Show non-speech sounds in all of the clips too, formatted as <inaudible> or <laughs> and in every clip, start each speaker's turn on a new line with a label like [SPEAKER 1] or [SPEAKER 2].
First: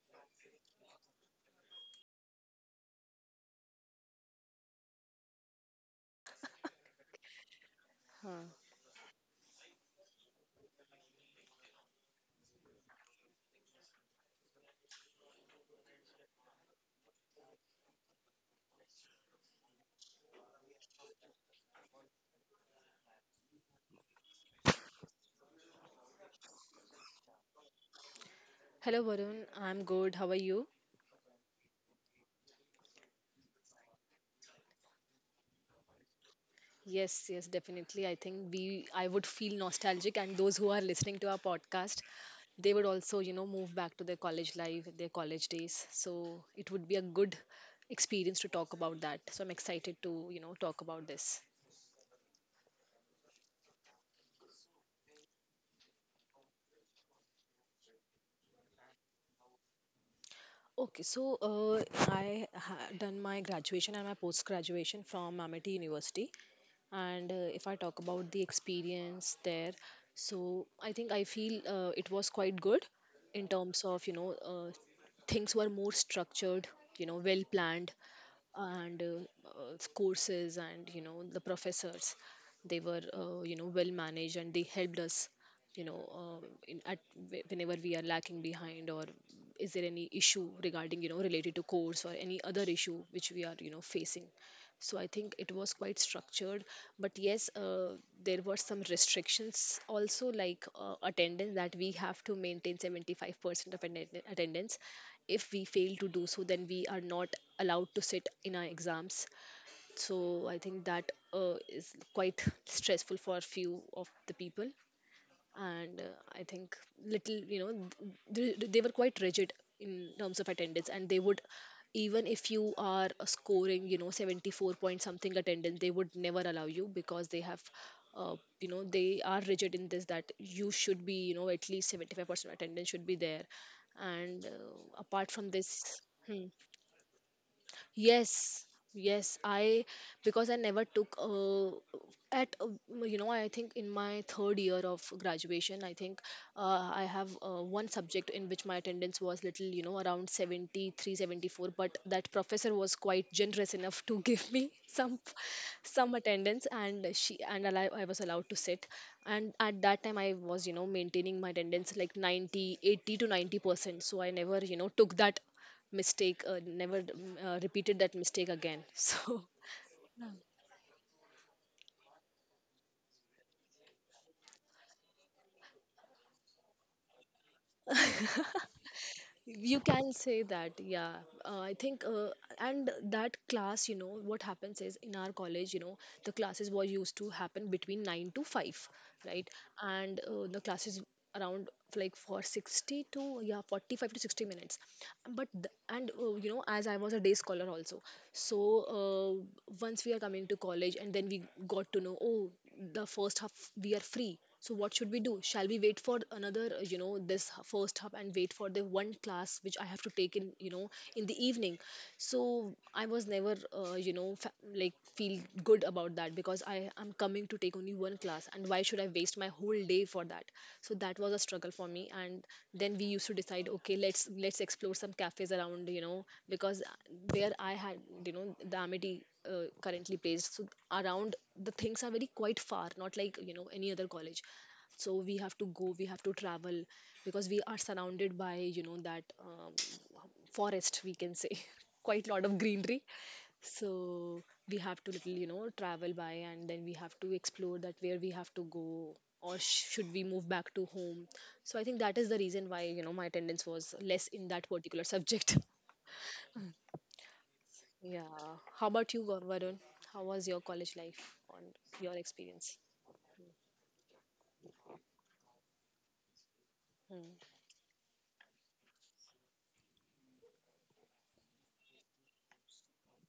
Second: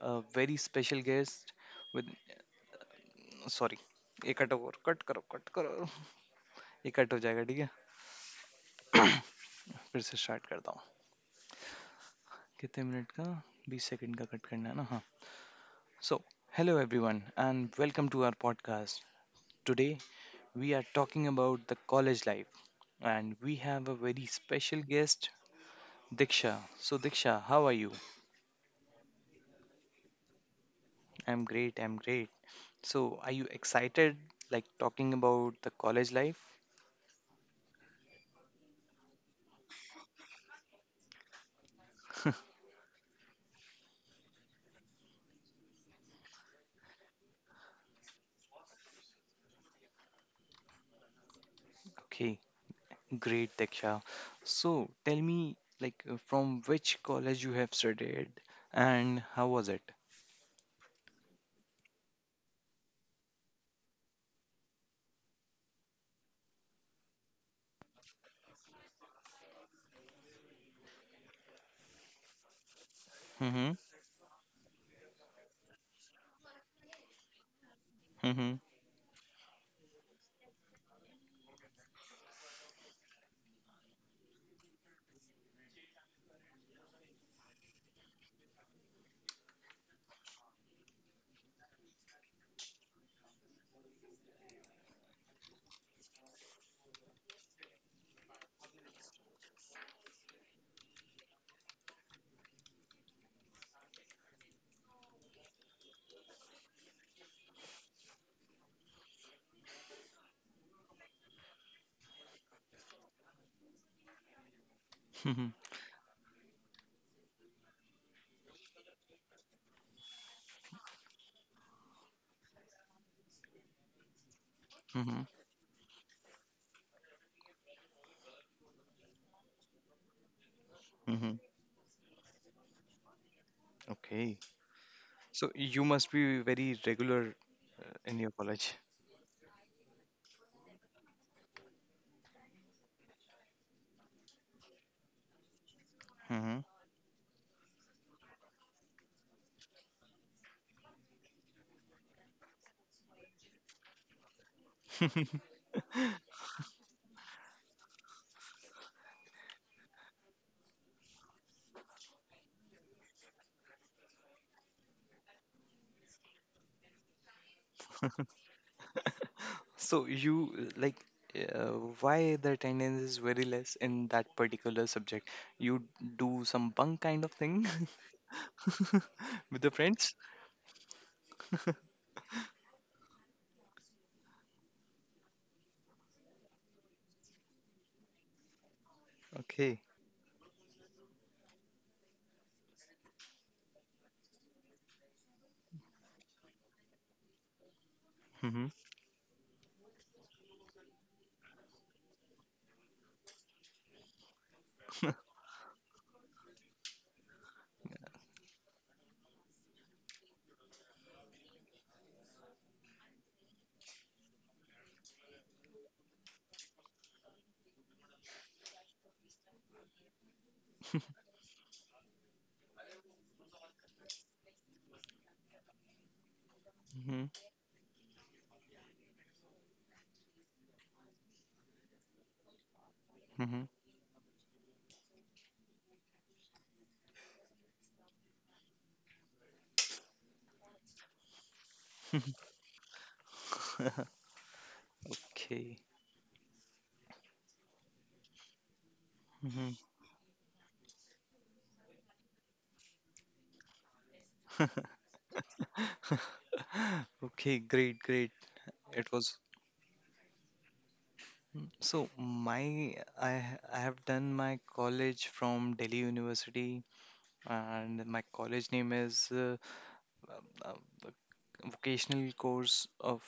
[SPEAKER 1] a very special guest with sorry, ये कटो और कट करो ये कट हो जाएगा ठीक है
[SPEAKER 2] Huh.
[SPEAKER 1] <coughs> फिर से स्टार्ट करता हूँ कितने मिनट का बीस सेकंड का कट करना है ना हाँ So, hello everyone, and welcome to our podcast. Today we are talking about the college life, and we have a very special guest, Diksha. So, Diksha, how are you?
[SPEAKER 2] Hello Varun, I'm good. How are you?
[SPEAKER 1] I'm great, I'm great. So, are you excited, like, talking about the college life?
[SPEAKER 2] Yes, yes, definitely. I think we I would feel nostalgic, and those who are listening to our podcast, they would also, you know, move back to their college life, their college days. So it would be a good experience to talk about that. So I'm excited to, you know, talk about this.
[SPEAKER 1] Okay, great, Diksha. So, tell me, like, from which college you have studied and how was it?
[SPEAKER 2] Okay, so I done my graduation and my post graduation from Amity University, and if I talk about the experience there, so I think I feel it was quite good in
[SPEAKER 1] Mm-hmm.
[SPEAKER 2] terms of you know things were more structured, you know, well planned,
[SPEAKER 1] Mm-hmm.
[SPEAKER 2] and courses and you know the professors, they were you know well managed and they helped us you know in, at whenever we are lacking behind, or is there any issue regarding you know related to course or any other issue which we are you know facing. So I think it was quite structured, but yes there were some restrictions also, like attendance, that we have to maintain 75% of attendance. If we fail to do so, then we are not allowed to sit in our exams. So I think that is quite stressful for few of the people.
[SPEAKER 1] Mm-hmm.
[SPEAKER 2] And I think little you know they were quite rigid in terms of attendance, and they would, even if you are scoring you know 74 point
[SPEAKER 1] Mm-hmm.
[SPEAKER 2] something attendance, they would never allow you, because they have uh, you know they are rigid in this, that you should be you
[SPEAKER 1] Mm-hmm.
[SPEAKER 2] know at least 75% attendance should be there.
[SPEAKER 1] Okay.
[SPEAKER 2] And apart
[SPEAKER 1] So,
[SPEAKER 2] from
[SPEAKER 1] you
[SPEAKER 2] this,
[SPEAKER 1] must be
[SPEAKER 2] hmm,
[SPEAKER 1] very regular in your
[SPEAKER 2] yes,
[SPEAKER 1] college.
[SPEAKER 2] yes, I because I never took at you know I think in my third year of graduation, I think
[SPEAKER 1] Mm-hmm.
[SPEAKER 2] I have one subject in which my attendance was little you know around 73, 74, but that professor was quite generous enough to <laughs> give me some
[SPEAKER 1] <laughs>
[SPEAKER 2] attendance, and she and I was allowed to sit, and at that time I was you know maintaining my attendance like 90, 80 to 90%, so I never you know took that mistake, never repeated that mistake again <laughs> so,
[SPEAKER 1] So,
[SPEAKER 2] yeah,
[SPEAKER 1] you like, uh, why the attendance is very less in that particular subject? You do some bunk kind of thing <laughs> with the
[SPEAKER 2] you can
[SPEAKER 1] friends?
[SPEAKER 2] say that, yeah, I think, and that class, you know what happens is in our college you know the classes were used to happen between 9 to 5, right.
[SPEAKER 1] Okay.
[SPEAKER 2] And the classes around, like for 60 to, yeah, 45 to 60 minutes, but and you know as I was a day scholar also, so
[SPEAKER 1] Mm-hmm.
[SPEAKER 2] uh, once we are coming to college and then we got to know, oh, the first half we are free, so what should we do? Shall we wait for another, you know, this first half, and wait for the one class which I have to take in you know in the evening? So I was never you know like feel good about that, because I am coming to take only one class and why should I waste my whole day for that? So that was a struggle for me, and then we used to decide, okay, let's explore some cafes around, you know, because
[SPEAKER 1] Mm-hmm.
[SPEAKER 2] where I had, you know, the Amity currently placed, so around, the things are very quite far, not like you
[SPEAKER 1] Mm-hmm.
[SPEAKER 2] know any other college. So we have to go, we have to travel, because we are surrounded by you know that forest we can say, <laughs> quite lot of greenery.
[SPEAKER 1] <laughs>
[SPEAKER 2] So we have to little you know
[SPEAKER 1] Okay.
[SPEAKER 2] travel by, and then we have to explore that, where we have to go, or
[SPEAKER 1] Mm-hmm.
[SPEAKER 2] should we move back to home. So I think that is the reason why you know my attendance was less in that particular <laughs> subject.
[SPEAKER 1] Okay, great, great.
[SPEAKER 2] Yeah. How about
[SPEAKER 1] It
[SPEAKER 2] you,
[SPEAKER 1] was.
[SPEAKER 2] Varun? How was your college life, on
[SPEAKER 1] Mm, so
[SPEAKER 2] your
[SPEAKER 1] my
[SPEAKER 2] experience?
[SPEAKER 1] I ha- I have done my college from Delhi University,
[SPEAKER 2] Hmm.
[SPEAKER 1] and my college name is um, um, vocational course of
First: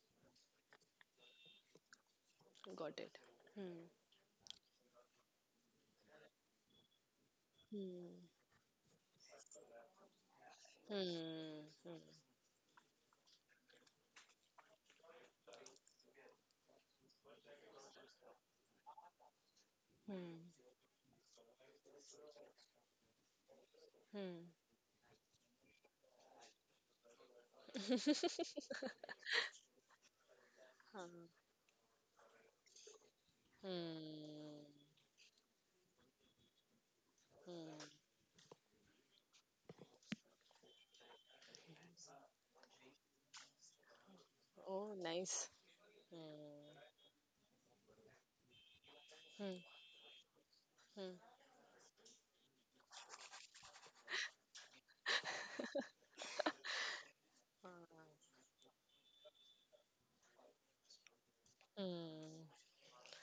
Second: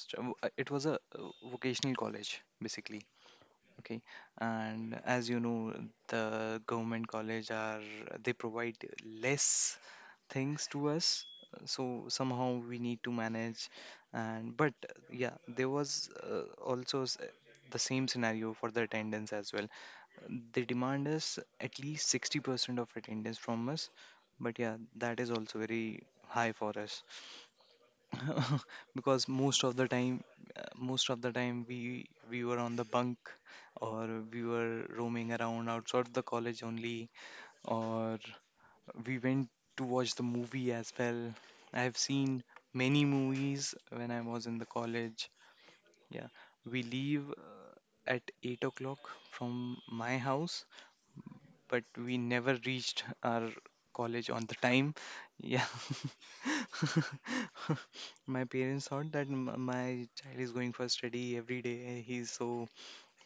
[SPEAKER 1] it was a vocational college
[SPEAKER 2] Got
[SPEAKER 1] basically.
[SPEAKER 2] it. Hmm.
[SPEAKER 1] Okay, and as you know, the government college are,
[SPEAKER 2] Hmm.
[SPEAKER 1] they provide less things to us.
[SPEAKER 2] Hmm.
[SPEAKER 1] So somehow we need to manage, and but yeah, there was also the same scenario for the attendance as well. They
[SPEAKER 2] Hmm.
[SPEAKER 1] demand us at least 60% of attendance from us,
[SPEAKER 2] Hmm. Hmm.
[SPEAKER 1] but yeah, that is also very high for us. <laughs> Because most of the time, uh, most
[SPEAKER 2] Huh.
[SPEAKER 1] of the time we we were on the bunk, or we
[SPEAKER 2] Hmm.
[SPEAKER 1] were roaming around outside the college only,
[SPEAKER 2] Hmm.
[SPEAKER 1] or we went to watch the movie as well. I have seen many movies when I was in the
[SPEAKER 2] Oh,
[SPEAKER 1] college.
[SPEAKER 2] nice.
[SPEAKER 1] Yeah,
[SPEAKER 2] Hmm.
[SPEAKER 1] we leave at 8 o'clock from
[SPEAKER 2] Hmm.
[SPEAKER 1] my house,
[SPEAKER 2] Hmm.
[SPEAKER 1] but we never reached our college on the time. Yeah. <laughs>
[SPEAKER 2] Ah.
[SPEAKER 1] My parents thought that my child is going for study every day. He's
[SPEAKER 2] Hmm.
[SPEAKER 1] so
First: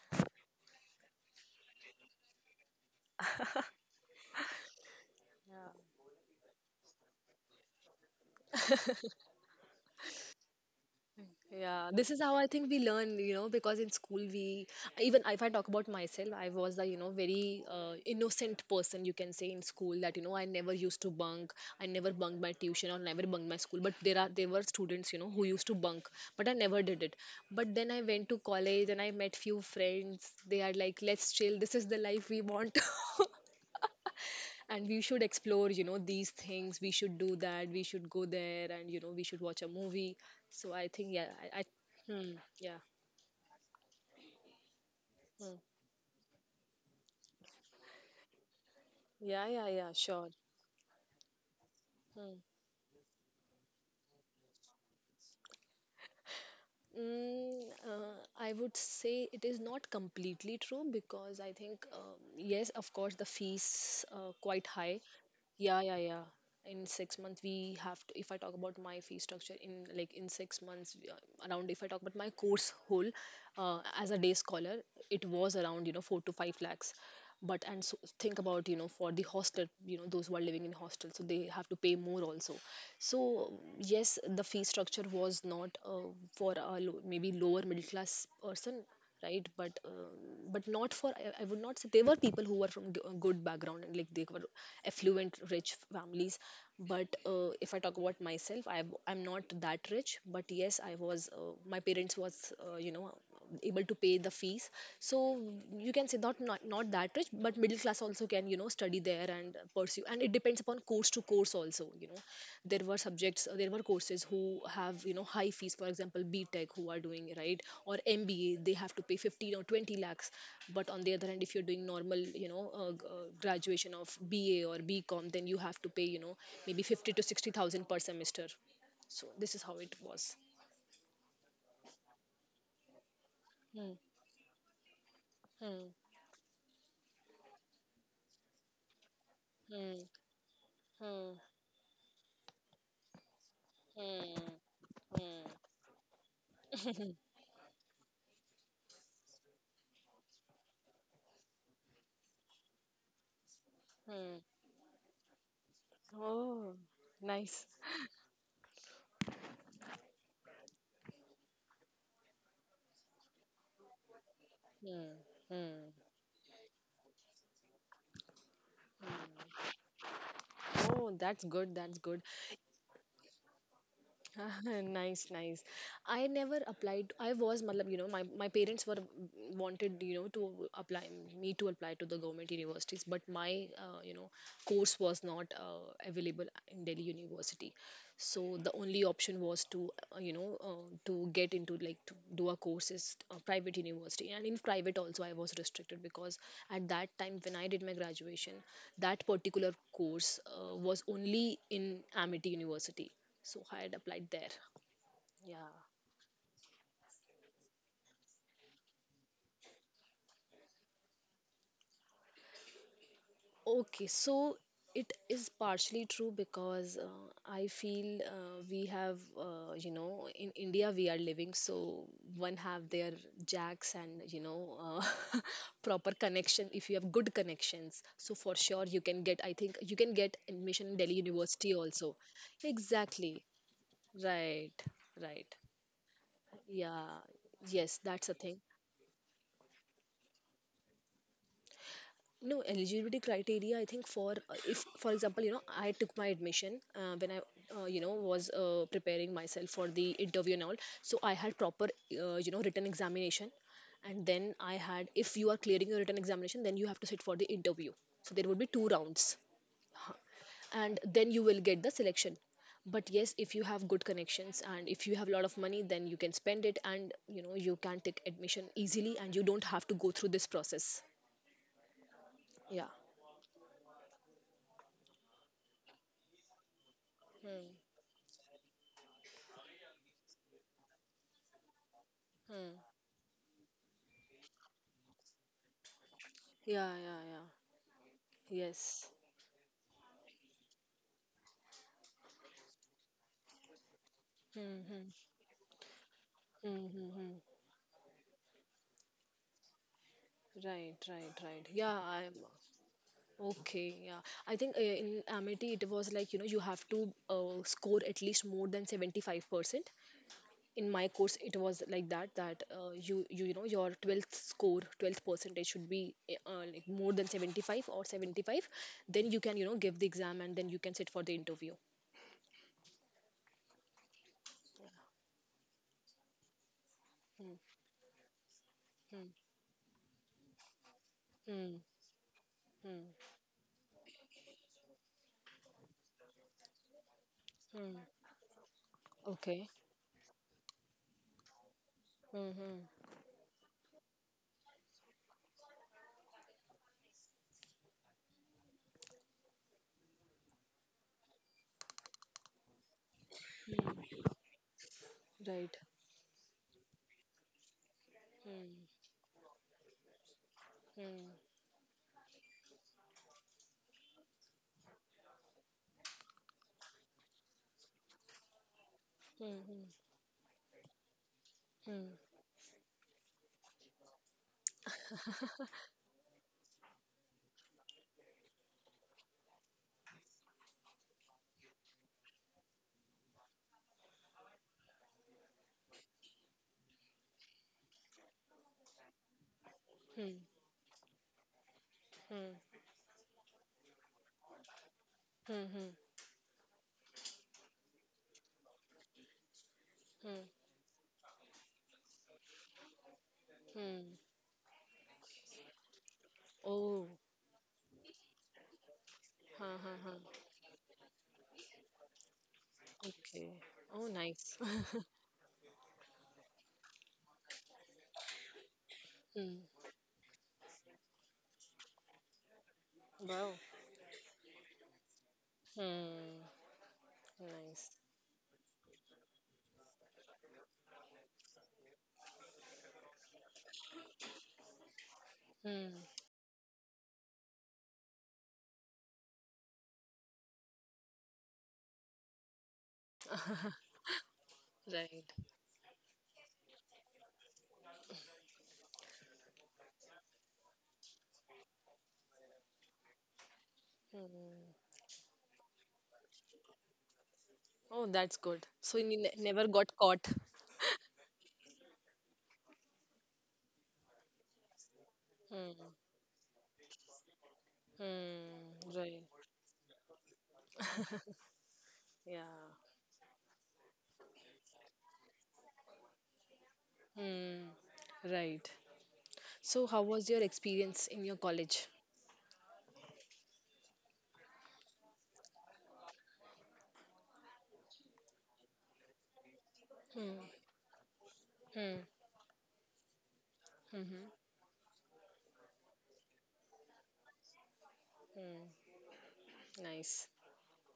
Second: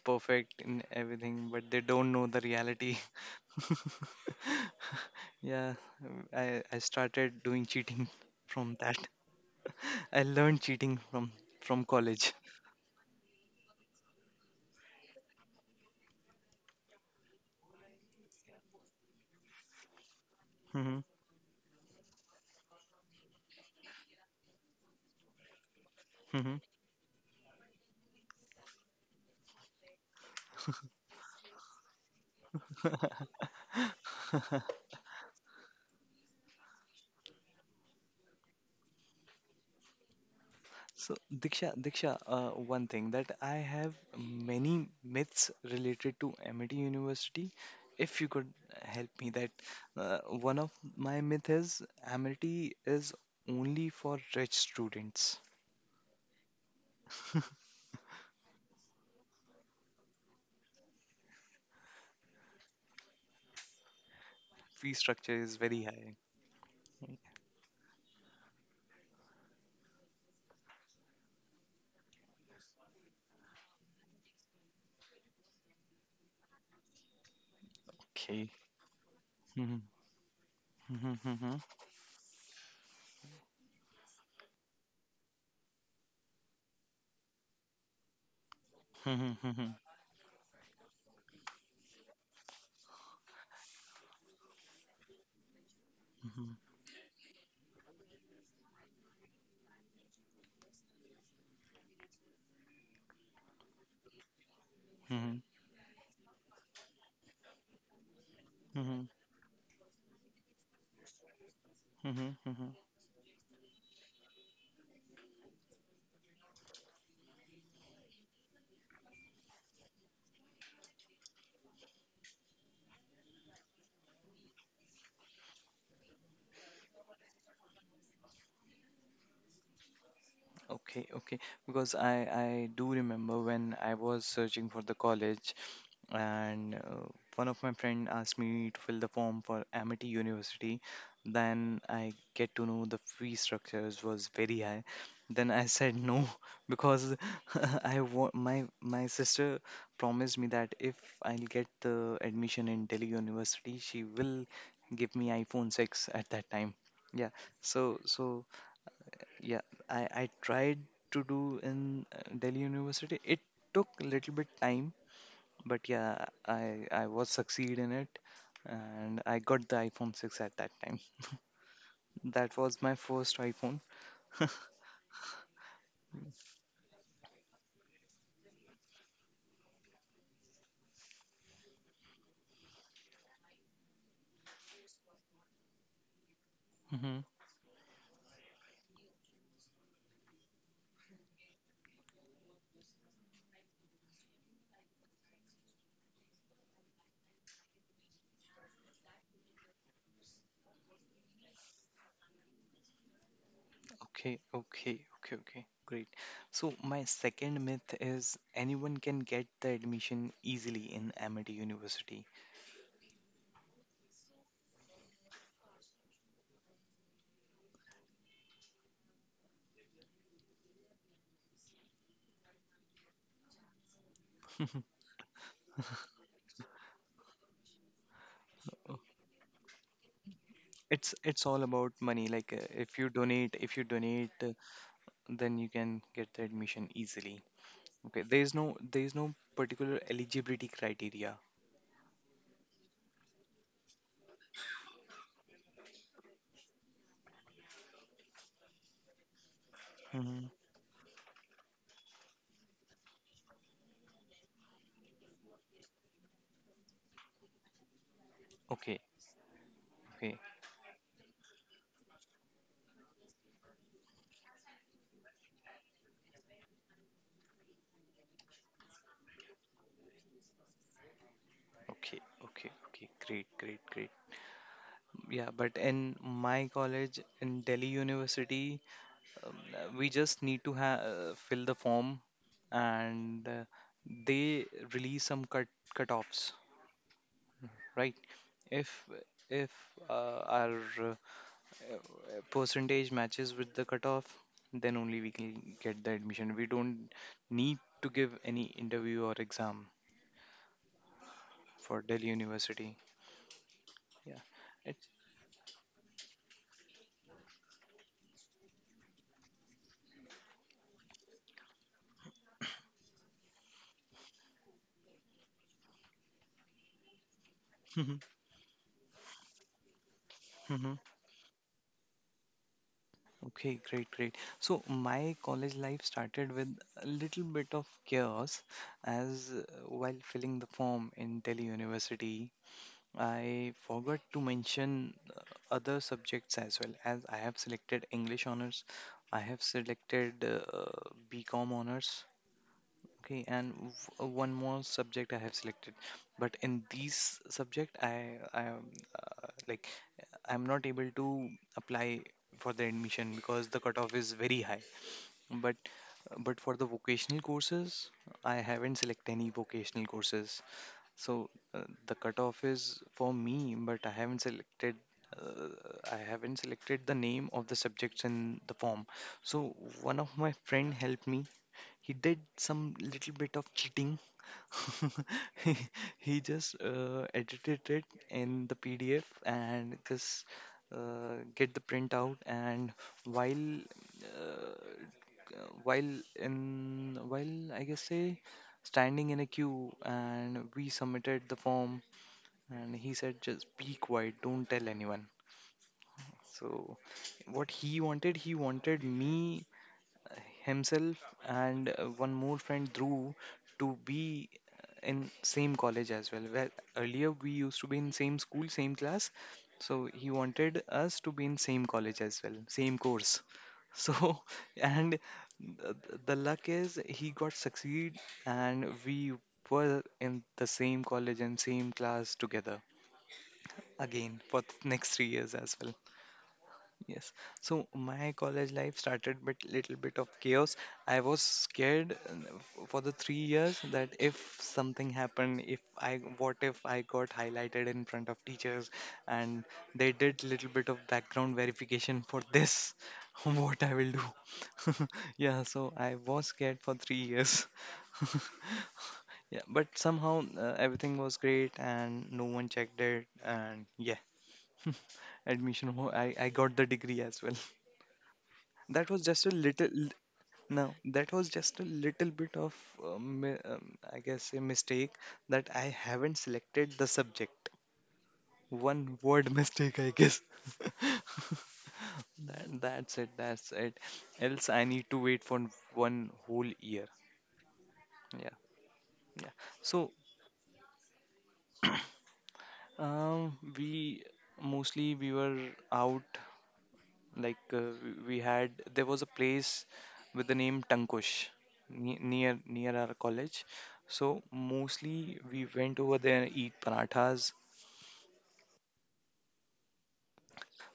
[SPEAKER 1] perfect in everything, but they don't know the reality. <laughs> Yeah,
[SPEAKER 2] Yeah.
[SPEAKER 1] I started doing cheating from that. <laughs> I learned cheating from
[SPEAKER 2] Yeah, this is
[SPEAKER 1] college.
[SPEAKER 2] how I think we learn, you know, because in school we, even if I talk about myself, I was the you know very innocent person you can say, in school, that you know I never
[SPEAKER 1] Hmm.
[SPEAKER 2] used to bunk, I never bunked my tuition or never bunked my school. But there were students you know who used to bunk, but I
[SPEAKER 1] Hmm.
[SPEAKER 2] never did it. But then I went to college and I met few friends. They are like, let's chill. This is the life we want, <laughs>
[SPEAKER 1] <laughs>
[SPEAKER 2] and we should explore, you know, these things. We should do that. We should go there, and you know we should watch a movie. So I think,
[SPEAKER 1] So,
[SPEAKER 2] yeah, I.
[SPEAKER 1] Diksha, Diksha,
[SPEAKER 2] Hmm, yeah.
[SPEAKER 1] one thing that I have many myths
[SPEAKER 2] Mm.
[SPEAKER 1] related to MIT University. If you could help me,
[SPEAKER 2] Yeah,
[SPEAKER 1] that,
[SPEAKER 2] yeah, yeah, sure.
[SPEAKER 1] one of my myth is
[SPEAKER 2] Hmm.
[SPEAKER 1] MIT is only for rich students. <laughs>
[SPEAKER 2] Mm, I would say it is not completely true, because I think, yes, of course, the fees quite
[SPEAKER 1] Fee
[SPEAKER 2] high.
[SPEAKER 1] structure is
[SPEAKER 2] Yeah,
[SPEAKER 1] very
[SPEAKER 2] yeah,
[SPEAKER 1] high.
[SPEAKER 2] yeah. In 6 months, we have to, if I talk about my fee structure, in like in 6 months, we are- around, if I talk about my course whole, as a day scholar, it was around, you know, 4 to 5 lakhs. But, and so think
[SPEAKER 1] Okay. <laughs>
[SPEAKER 2] about you know for the hostel,
[SPEAKER 1] Hmm.
[SPEAKER 2] you know those who are living in
[SPEAKER 1] Hmm.
[SPEAKER 2] hostels, so they
[SPEAKER 1] Hmm.
[SPEAKER 2] have to pay more also. So yes, the fee structure was not for a low, maybe lower middle class person,
[SPEAKER 1] Hmm.
[SPEAKER 2] right,
[SPEAKER 1] Hmm. Hmm.
[SPEAKER 2] but not for, I would not say they were people who were from good background, and like they were affluent rich families. But if I talk about myself, I'm not that rich, but yes I was, my parents was you know able to pay the fees. So
[SPEAKER 1] Hmm.
[SPEAKER 2] you can say, not that rich, but middle class also can you know
[SPEAKER 1] Hmm.
[SPEAKER 2] study there and pursue, and it depends upon course to course also, you know.
[SPEAKER 1] Hmm. Hmm.
[SPEAKER 2] There were subjects, there were courses who have you know high fees, for example, BTech, who are doing, right, or MBA, they have to pay 15 or 20 lakhs. But on the other hand, if you're doing normal you know graduation of BA or BCom, then you have to pay you know maybe 50 to 60,000 per semester. So this is how it was.
[SPEAKER 1] Okay, okay. Because I do remember when I
[SPEAKER 2] Hmm,
[SPEAKER 1] was searching for the college,
[SPEAKER 2] hmm,
[SPEAKER 1] and one of my friend asked me to fill the form for
[SPEAKER 2] hmm,
[SPEAKER 1] Amity University.
[SPEAKER 2] hmm,
[SPEAKER 1] Then I get to know the fee structures was very
[SPEAKER 2] hmm.
[SPEAKER 1] high. Then I said no. <laughs> Because <laughs> I want my my sister promised me that if I'll get the admission in Delhi University, she will give me iphone 6 at that
[SPEAKER 2] Oh,
[SPEAKER 1] time. Yeah,
[SPEAKER 2] nice.
[SPEAKER 1] so so yeah, I tried to do in Delhi University. It took a little bit time, but yeah, I was succeed in it, and I got the iPhone 6 at that time.
[SPEAKER 2] Oh, that's good. That's good.
[SPEAKER 1] That was my first iPhone. <laughs>
[SPEAKER 2] <laughs> Nice, nice. I never applied. I was, matlab, you know, my parents were wanted, you know, to apply me to apply to the government universities, but my, you know, course was not available in Delhi
[SPEAKER 1] Hmm.
[SPEAKER 2] University. So the only option was to, you know, to get into, like to do a course is private university, and in private also I was restricted, because at that time when I did my graduation, that particular course was only in Amity University, so I had
[SPEAKER 1] Okay,
[SPEAKER 2] applied there.
[SPEAKER 1] okay, okay, okay.
[SPEAKER 2] Yeah.
[SPEAKER 1] Great. So my second myth is anyone can get the admission easily in Amity University.
[SPEAKER 2] Okay, so it is partially true, because I feel, we have, you know, in India we are living, so one have their jacks, and, you know, uh, <laughs> proper connection. If you have good connections, so for sure
[SPEAKER 1] Uh,
[SPEAKER 2] you can get, I think you can get admission in
[SPEAKER 1] It's
[SPEAKER 2] Delhi
[SPEAKER 1] it's all
[SPEAKER 2] University
[SPEAKER 1] about
[SPEAKER 2] also.
[SPEAKER 1] money. Like, if you
[SPEAKER 2] Exactly.
[SPEAKER 1] donate,
[SPEAKER 2] Right, right.
[SPEAKER 1] then you can get the admission
[SPEAKER 2] Yeah,
[SPEAKER 1] easily.
[SPEAKER 2] yes,
[SPEAKER 1] Okay,
[SPEAKER 2] that's a
[SPEAKER 1] there is
[SPEAKER 2] thing.
[SPEAKER 1] no there is no particular eligibility criteria.
[SPEAKER 2] No eligibility criteria, I think, for if for example you know I took my admission when I you know was preparing myself for the
[SPEAKER 1] Hmm.
[SPEAKER 2] interview and all. So I had proper you know written examination, and then I had, if you are clearing your written examination, then you have to sit for the interview, so there would be two
[SPEAKER 1] Okay,
[SPEAKER 2] rounds.
[SPEAKER 1] okay.
[SPEAKER 2] And then you will get the selection. But yes, if you have good connections and if you have a lot of money, then you can spend it and you know you can take admission easily and you don't have to go through this process.
[SPEAKER 1] Okay, okay,
[SPEAKER 2] Yeah.
[SPEAKER 1] okay. Great, great, great. Yeah, but in my college, in Delhi University, we just need to ha fill the form,
[SPEAKER 2] Hmm.
[SPEAKER 1] and they release some cutoffs,
[SPEAKER 2] Yeah, yeah, yeah.
[SPEAKER 1] right? If
[SPEAKER 2] Yes.
[SPEAKER 1] if our uh, uh, percentage matches with the cutoff, then
[SPEAKER 2] Mm-hmm.
[SPEAKER 1] only we can get the admission. We don't
[SPEAKER 2] Mm-hmm.
[SPEAKER 1] need to give any interview or exam
[SPEAKER 2] Right, right, right. Yeah,
[SPEAKER 1] for Delhi
[SPEAKER 2] I'm
[SPEAKER 1] University.
[SPEAKER 2] okay. Yeah,
[SPEAKER 1] Yeah.
[SPEAKER 2] I think
[SPEAKER 1] It,
[SPEAKER 2] in Amity it was like you know you have to score at least more than 75%. In my course, it was like that, that you know your 12th score 12th percentage should be, like more than 75 or 75. Then you can you know give the exam and then you can
[SPEAKER 1] <laughs>
[SPEAKER 2] sit for the interview.
[SPEAKER 1] Okay, great, great. So my college life started with a little bit of chaos
[SPEAKER 2] Hmm.
[SPEAKER 1] as, while filling the form in Delhi
[SPEAKER 2] Hmm.
[SPEAKER 1] University, I forgot to mention other subjects as well, as I have selected
[SPEAKER 2] Mm-hmm.
[SPEAKER 1] English honors, I have
[SPEAKER 2] Okay.
[SPEAKER 1] selected BCom honors.
[SPEAKER 2] Mm-hmm.
[SPEAKER 1] Okay, and one more subject I have selected, but in these subject, I am, like I'm not able to apply for the admission because the cutoff is very high. But
[SPEAKER 2] Right.
[SPEAKER 1] but for the vocational courses, I
[SPEAKER 2] Hmm.
[SPEAKER 1] haven't selected any vocational courses.
[SPEAKER 2] Hmm.
[SPEAKER 1] So, the cutoff is for me, but I haven't selected. Uh, I haven't selected the name of the subjects in the form.
[SPEAKER 2] Hmm.
[SPEAKER 1] So
[SPEAKER 2] Hmm.
[SPEAKER 1] one of my friend helped me. He
[SPEAKER 2] Hmm.
[SPEAKER 1] did some little bit of cheating. <laughs>
[SPEAKER 2] Hmm,
[SPEAKER 1] he, he just edited it in the pdf and just get the printout, and while uh, while in while I guess say standing in a queue,
[SPEAKER 2] hmm,
[SPEAKER 1] and we submitted the form. And he said just be quiet, don't tell anyone.
[SPEAKER 2] hmm, hmm,
[SPEAKER 1] So what he wanted me,
[SPEAKER 2] hmm,
[SPEAKER 1] himself, and one more friend, Dhruv, to
[SPEAKER 2] hmm.
[SPEAKER 1] be in same college as well. Where
[SPEAKER 2] Oh,
[SPEAKER 1] earlier we used to be in same school, same class,
[SPEAKER 2] ha, ha,
[SPEAKER 1] so he
[SPEAKER 2] ha.
[SPEAKER 1] wanted us to be in same college as well, same course.
[SPEAKER 2] Okay. Oh,
[SPEAKER 1] So
[SPEAKER 2] nice.
[SPEAKER 1] <laughs>
[SPEAKER 2] <laughs>
[SPEAKER 1] and the, the luck is he got succeed, and we
[SPEAKER 2] Hmm.
[SPEAKER 1] were in the same college and same class together
[SPEAKER 2] Wow.
[SPEAKER 1] again for the next 3 years as well.
[SPEAKER 2] Hmm.
[SPEAKER 1] Yes. So
[SPEAKER 2] Nice.
[SPEAKER 1] my college life started with little bit of chaos. I was scared, for the 3 years that if something happened, if
[SPEAKER 2] Hmm.
[SPEAKER 1] I what if I got highlighted in front of teachers and they did little bit of background verification for this, <laughs> what
[SPEAKER 2] <laughs>
[SPEAKER 1] I will do.
[SPEAKER 2] Right.
[SPEAKER 1] <laughs> Yeah, so I was scared for 3 years. <laughs> Yeah, but somehow everything was great and no one checked it and yeah. <laughs> Admission, I got the degree as well.
[SPEAKER 2] Oh, that's good. So
[SPEAKER 1] That
[SPEAKER 2] you
[SPEAKER 1] was just a
[SPEAKER 2] never
[SPEAKER 1] little.
[SPEAKER 2] got caught.
[SPEAKER 1] No, that was just a little bit of, um, mi- um, I guess, a mistake that
[SPEAKER 2] Hmm.
[SPEAKER 1] I haven't selected the subject.
[SPEAKER 2] Hmm.
[SPEAKER 1] One
[SPEAKER 2] Right.
[SPEAKER 1] word <laughs> mistake, I guess. <laughs>
[SPEAKER 2] Yeah.
[SPEAKER 1] That's it, that's it. Else I need to wait for one whole year.
[SPEAKER 2] Hmm.
[SPEAKER 1] Yeah,
[SPEAKER 2] Right.
[SPEAKER 1] yeah.
[SPEAKER 2] So how
[SPEAKER 1] So,
[SPEAKER 2] was your experience in your college?
[SPEAKER 1] we mostly we were out. Like, we had, there was a place with
[SPEAKER 2] Hmm.
[SPEAKER 1] the name Tankush
[SPEAKER 2] Hmm. Mm-hmm.
[SPEAKER 1] near our college.
[SPEAKER 2] Hmm.
[SPEAKER 1] So mostly we went over there and eat parathas.
[SPEAKER 2] Hmm. Nice.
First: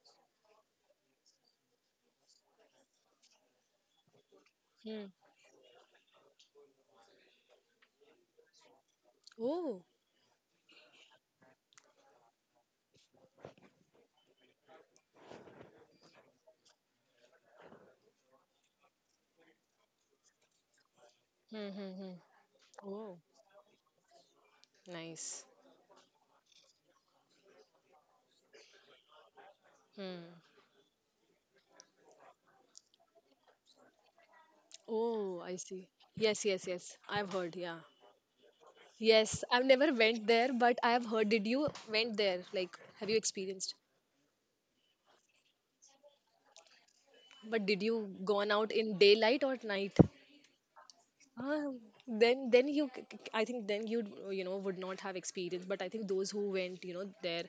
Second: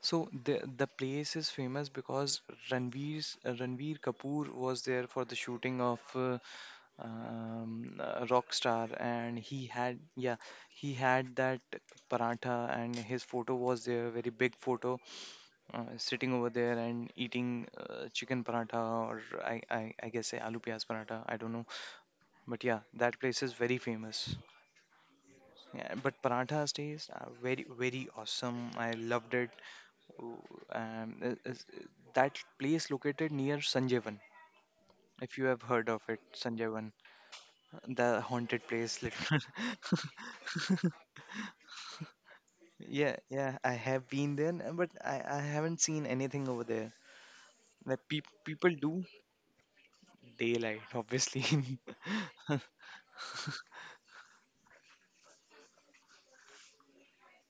[SPEAKER 1] So the place is famous because Ranveer Kapoor was
[SPEAKER 2] Hmm.
[SPEAKER 1] there for the shooting of, Rockstar, and
[SPEAKER 2] Oh.
[SPEAKER 1] yeah he had that paratha, and his photo was there, very big photo, sitting over there and eating chicken paratha, or I guess say aloo piyaz paratha. I don't know,
[SPEAKER 2] Hmm. Hmm. hmm.
[SPEAKER 1] but yeah,
[SPEAKER 2] Oh.
[SPEAKER 1] that place is very famous.
[SPEAKER 2] Nice.
[SPEAKER 1] Yeah, but paratha's taste are very very awesome. I loved it.
[SPEAKER 2] Hmm.
[SPEAKER 1] Ooh, Um, i- is- that place located near Sanjeevan. If
[SPEAKER 2] Oh,
[SPEAKER 1] you
[SPEAKER 2] I
[SPEAKER 1] have
[SPEAKER 2] see.
[SPEAKER 1] heard of it,
[SPEAKER 2] Yes, yes,
[SPEAKER 1] Sanjeevan,
[SPEAKER 2] yes. I've heard, yeah.
[SPEAKER 1] the haunted place, literally.
[SPEAKER 2] Yes, I've never went there, but I've
[SPEAKER 1] <laughs>
[SPEAKER 2] heard. Did you went there? Like, have
[SPEAKER 1] Yeah,
[SPEAKER 2] you
[SPEAKER 1] yeah, I
[SPEAKER 2] experienced?
[SPEAKER 1] have been there, but I haven't seen anything over there.
[SPEAKER 2] But did
[SPEAKER 1] Like
[SPEAKER 2] you gone
[SPEAKER 1] people
[SPEAKER 2] out in
[SPEAKER 1] do.
[SPEAKER 2] daylight or at night?
[SPEAKER 1] Daylight,
[SPEAKER 2] Ah,
[SPEAKER 1] obviously.
[SPEAKER 2] then you, c- c- I think
[SPEAKER 1] <laughs>
[SPEAKER 2] then you know, would not have experience. But I think those who went, there,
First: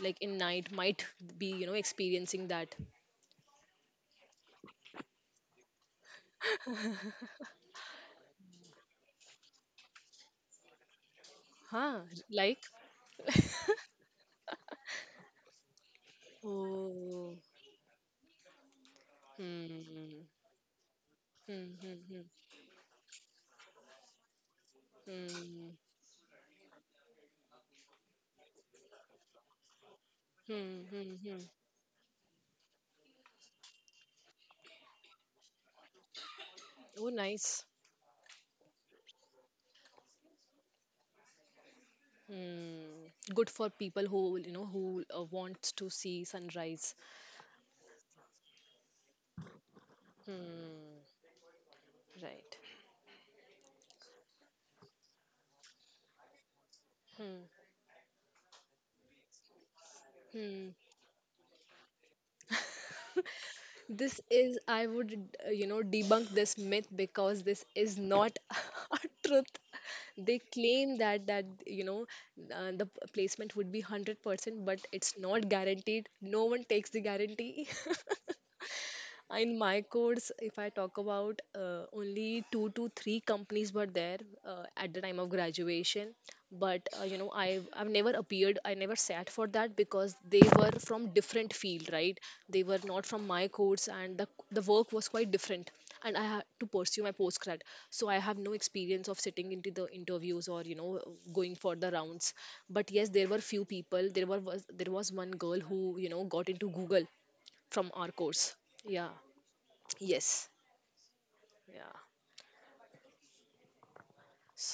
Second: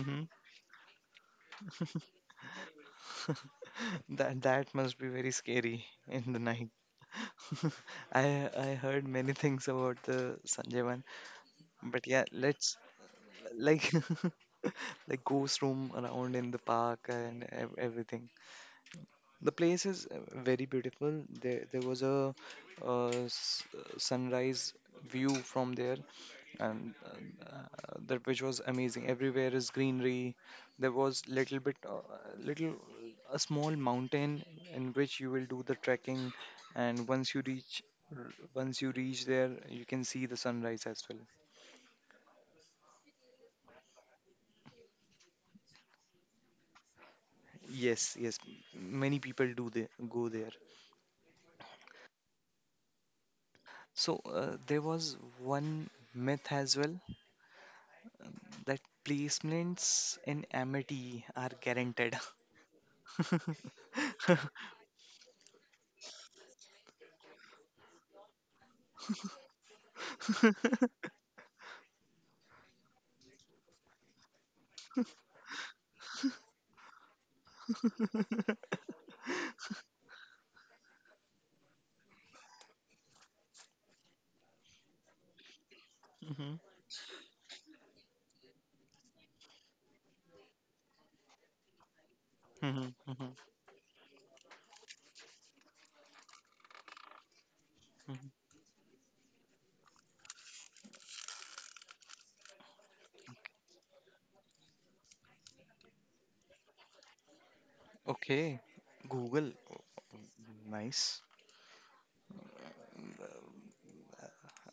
[SPEAKER 2] like in night, might be, experiencing that.
[SPEAKER 1] That must be very scary in the night.
[SPEAKER 2] <laughs>
[SPEAKER 1] <laughs> I heard many things about the Sanjay one,
[SPEAKER 2] Huh?
[SPEAKER 1] but yeah,
[SPEAKER 2] Like?
[SPEAKER 1] let's,
[SPEAKER 2] <laughs>
[SPEAKER 1] like, <laughs> like, ghost room around in the park
[SPEAKER 2] Oh.
[SPEAKER 1] and everything. The place is,
[SPEAKER 2] Hmm.
[SPEAKER 1] very beautiful. There
[SPEAKER 2] Hmm.
[SPEAKER 1] there was
[SPEAKER 2] Hmm. Hmm.
[SPEAKER 1] a uh, s- sunrise view from
[SPEAKER 2] Hmm.
[SPEAKER 1] there, and uh, that which was amazing, everywhere is greenery.
[SPEAKER 2] Hmm.
[SPEAKER 1] There
[SPEAKER 2] Hmm.
[SPEAKER 1] was
[SPEAKER 2] Hmm.
[SPEAKER 1] little bit, little a small mountain in which you will do the trekking, and
[SPEAKER 2] Oh, nice.
[SPEAKER 1] once you reach there you can see the sunrise as well.
[SPEAKER 2] Mm, Good for people who you know who wants to see sunrise.
[SPEAKER 1] Yes, yes, many people do, they go there.
[SPEAKER 2] Hmm. Right.
[SPEAKER 1] So, there was one myth as well
[SPEAKER 2] Hmm.
[SPEAKER 1] that placements in
[SPEAKER 2] Hmm.
[SPEAKER 1] Amity are guaranteed. <laughs>
[SPEAKER 2] This is I would debunk this myth because this is not <laughs> a truth. They claim
[SPEAKER 1] <laughs>
[SPEAKER 2] that the placement would be 100%, but it's not guaranteed. No one takes the guarantee. <laughs> In my course, if I talk about, only two to three companies were there at the time of graduation.
[SPEAKER 1] Mhm,
[SPEAKER 2] But I've never appeared, I never sat for that because they were from different field, right? They were
[SPEAKER 1] mhm,
[SPEAKER 2] not from
[SPEAKER 1] mhm.
[SPEAKER 2] my course, and the work was quite different. And I had to pursue my postgrad, so I
[SPEAKER 1] Mhm.
[SPEAKER 2] have no experience of sitting into the interviews or, going for the rounds. But yes, there were few people, there was one girl who, got into Google from our course,
[SPEAKER 1] Okay.
[SPEAKER 2] yeah.
[SPEAKER 1] Google, oh,
[SPEAKER 2] Yes.
[SPEAKER 1] nice.
[SPEAKER 2] Yeah.
[SPEAKER 1] Uh,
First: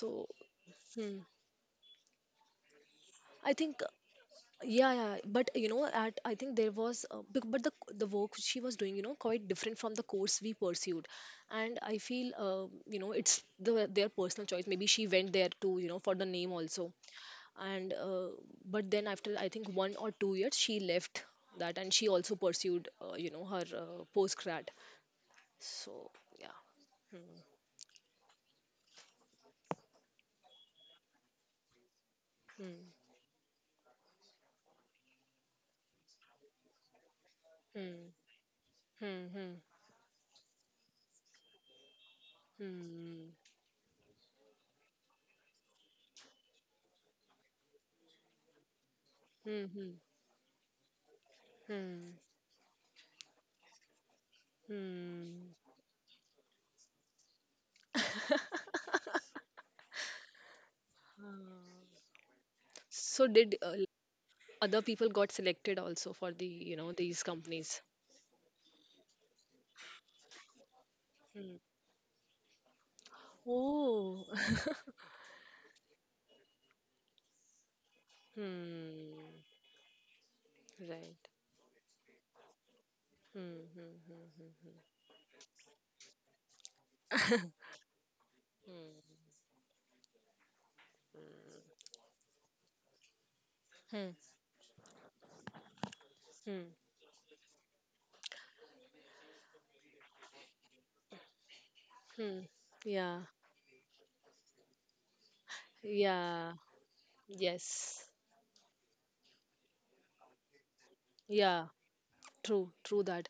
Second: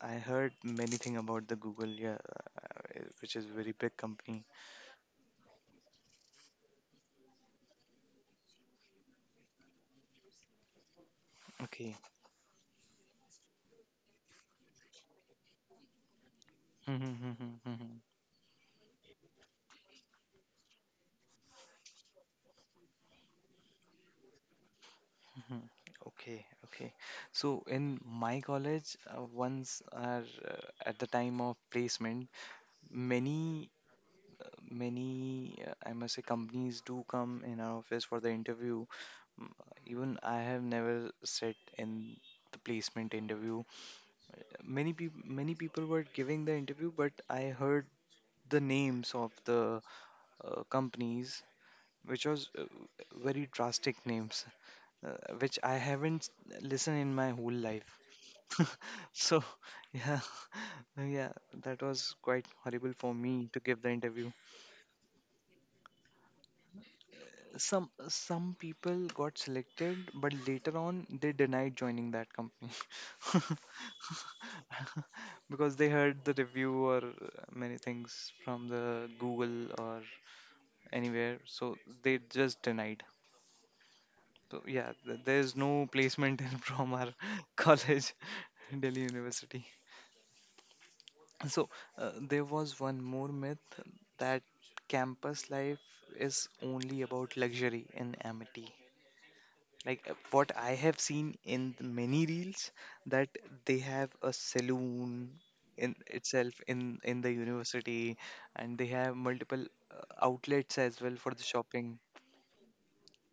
[SPEAKER 1] I heard many thing
[SPEAKER 2] hmm,
[SPEAKER 1] about the Google, yeah, which is
[SPEAKER 2] I
[SPEAKER 1] very
[SPEAKER 2] think,
[SPEAKER 1] big company.
[SPEAKER 2] yeah, yeah. But you know, at I think there was, but the work she was doing, quite different from the course we pursued. And
[SPEAKER 1] Okay.
[SPEAKER 2] I feel, it's their personal choice. Maybe she went there to, for the name
[SPEAKER 1] <laughs>
[SPEAKER 2] also.
[SPEAKER 1] Mhm, mhm,
[SPEAKER 2] And
[SPEAKER 1] mhm,
[SPEAKER 2] but then, after I think 1 or 2 years, she left that, and she also pursued, her post grad.
[SPEAKER 1] mhm.
[SPEAKER 2] So,
[SPEAKER 1] Okay,
[SPEAKER 2] yeah.
[SPEAKER 1] okay.
[SPEAKER 2] Hmm,
[SPEAKER 1] So in my college, once are at the time of placement,
[SPEAKER 2] hmm,
[SPEAKER 1] many many, I must say, companies do come in our office
[SPEAKER 2] hmm,
[SPEAKER 1] for the interview.
[SPEAKER 2] hmm,
[SPEAKER 1] Mm,
[SPEAKER 2] hmm,
[SPEAKER 1] Even I have never sat in the placement
[SPEAKER 2] hmm,
[SPEAKER 1] interview. Many people, were giving the interview, but I heard the names of the,
[SPEAKER 2] hmm, hmm,
[SPEAKER 1] companies,
[SPEAKER 2] hmm.
[SPEAKER 1] which was, very drastic names,
[SPEAKER 2] Hmm.
[SPEAKER 1] which I haven't listened in my whole life. <laughs> So yeah, <laughs> yeah, that
[SPEAKER 2] Uh,
[SPEAKER 1] was quite horrible for
[SPEAKER 2] so
[SPEAKER 1] me
[SPEAKER 2] did,
[SPEAKER 1] to give the interview.
[SPEAKER 2] other people got selected also for these companies?
[SPEAKER 1] Some people got selected, but later on they
[SPEAKER 2] Hmm.
[SPEAKER 1] denied joining that company. <laughs>
[SPEAKER 2] Oh,
[SPEAKER 1] Because they heard the review or, many things
[SPEAKER 2] <laughs>
[SPEAKER 1] from the
[SPEAKER 2] Hmm.
[SPEAKER 1] Google or
[SPEAKER 2] Right.
[SPEAKER 1] anywhere, so they just denied.
[SPEAKER 2] Hmm. Hmm.
[SPEAKER 1] So
[SPEAKER 2] Hmm.
[SPEAKER 1] yeah, there's no placement in from our
[SPEAKER 2] Hmm.
[SPEAKER 1] <laughs> college, Delhi
[SPEAKER 2] Hmm. <laughs>
[SPEAKER 1] University. So, there was one more myth
[SPEAKER 2] Hmm. Hmm.
[SPEAKER 1] that campus life is
[SPEAKER 2] Hmm.
[SPEAKER 1] only about luxury in Amity. Like, what I have seen in the many
[SPEAKER 2] hmm.
[SPEAKER 1] reels
[SPEAKER 2] Yeah.
[SPEAKER 1] that they have a saloon in
[SPEAKER 2] Yeah.
[SPEAKER 1] itself in the
[SPEAKER 2] Yes.
[SPEAKER 1] university, and they have multiple uh, outlets as well for the
[SPEAKER 2] Yeah.
[SPEAKER 1] shopping.
[SPEAKER 2] True, true that.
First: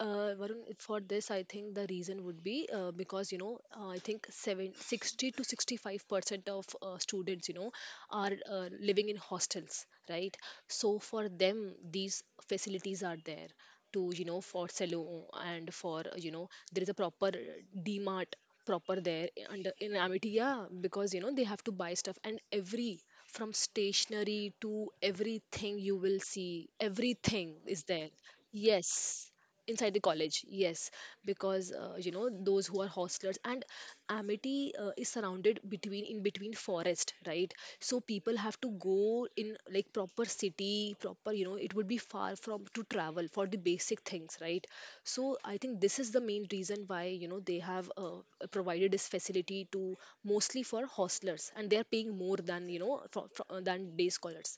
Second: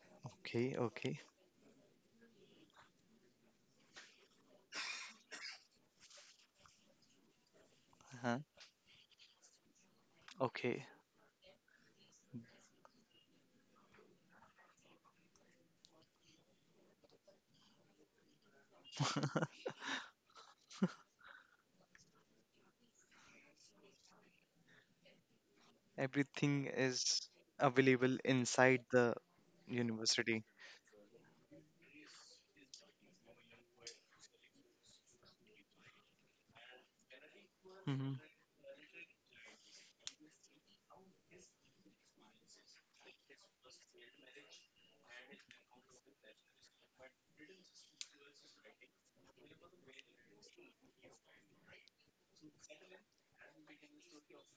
[SPEAKER 2] Varun,
[SPEAKER 1] Okay,
[SPEAKER 2] for
[SPEAKER 1] okay.
[SPEAKER 2] this, I think the reason would be because, I think seven sixty to 65% of students, are
[SPEAKER 1] Uh-huh.
[SPEAKER 2] living in hostels, right?
[SPEAKER 1] Okay.
[SPEAKER 2] So for them, these facilities are there to, for salon and for, there is a proper Mart proper there
[SPEAKER 1] <laughs>
[SPEAKER 2] and in Amity, yeah, because, they have to buy stuff, and every, from stationery to everything you will
[SPEAKER 1] Everything
[SPEAKER 2] see,
[SPEAKER 1] is
[SPEAKER 2] everything is there.
[SPEAKER 1] available inside the
[SPEAKER 2] Yes, inside the
[SPEAKER 1] university.
[SPEAKER 2] college, yes, because those who are hostlers, and Amity is surrounded between in between forest, right? So
[SPEAKER 1] Hmm.
[SPEAKER 2] people have to go in, like, proper city, proper, you know, it would be far from, to travel for the basic things, right? So I think this is the main reason why, they have, provided this facility to, mostly for hostlers, and they are paying more than you know for, than day scholars.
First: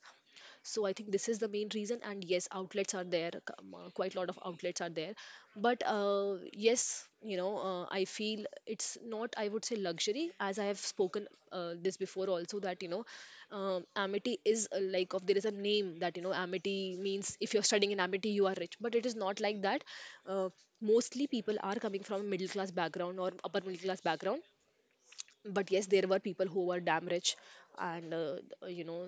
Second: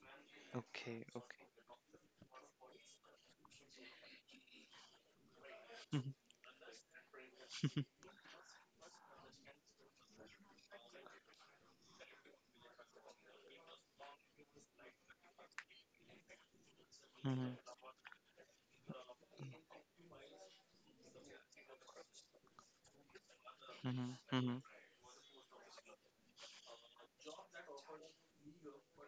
[SPEAKER 2] So I
[SPEAKER 1] Okay,
[SPEAKER 2] think this is
[SPEAKER 1] okay.
[SPEAKER 2] the main reason, and yes, outlets are there, quite a lot of outlets are there. But
[SPEAKER 1] Hmm.
[SPEAKER 2] yes, I feel it's not, I would say, luxury, as I have spoken, this before also, that, Amity is, like of, there is a name that, Amity means, if
[SPEAKER 1] Hmm.
[SPEAKER 2] you're studying in Amity you are rich, but it is not like that. uh, Mostly people are coming from a middle class background or upper middle class background.
[SPEAKER 1] Hmm.
[SPEAKER 2] But yes, there were people who were damn rich. And you know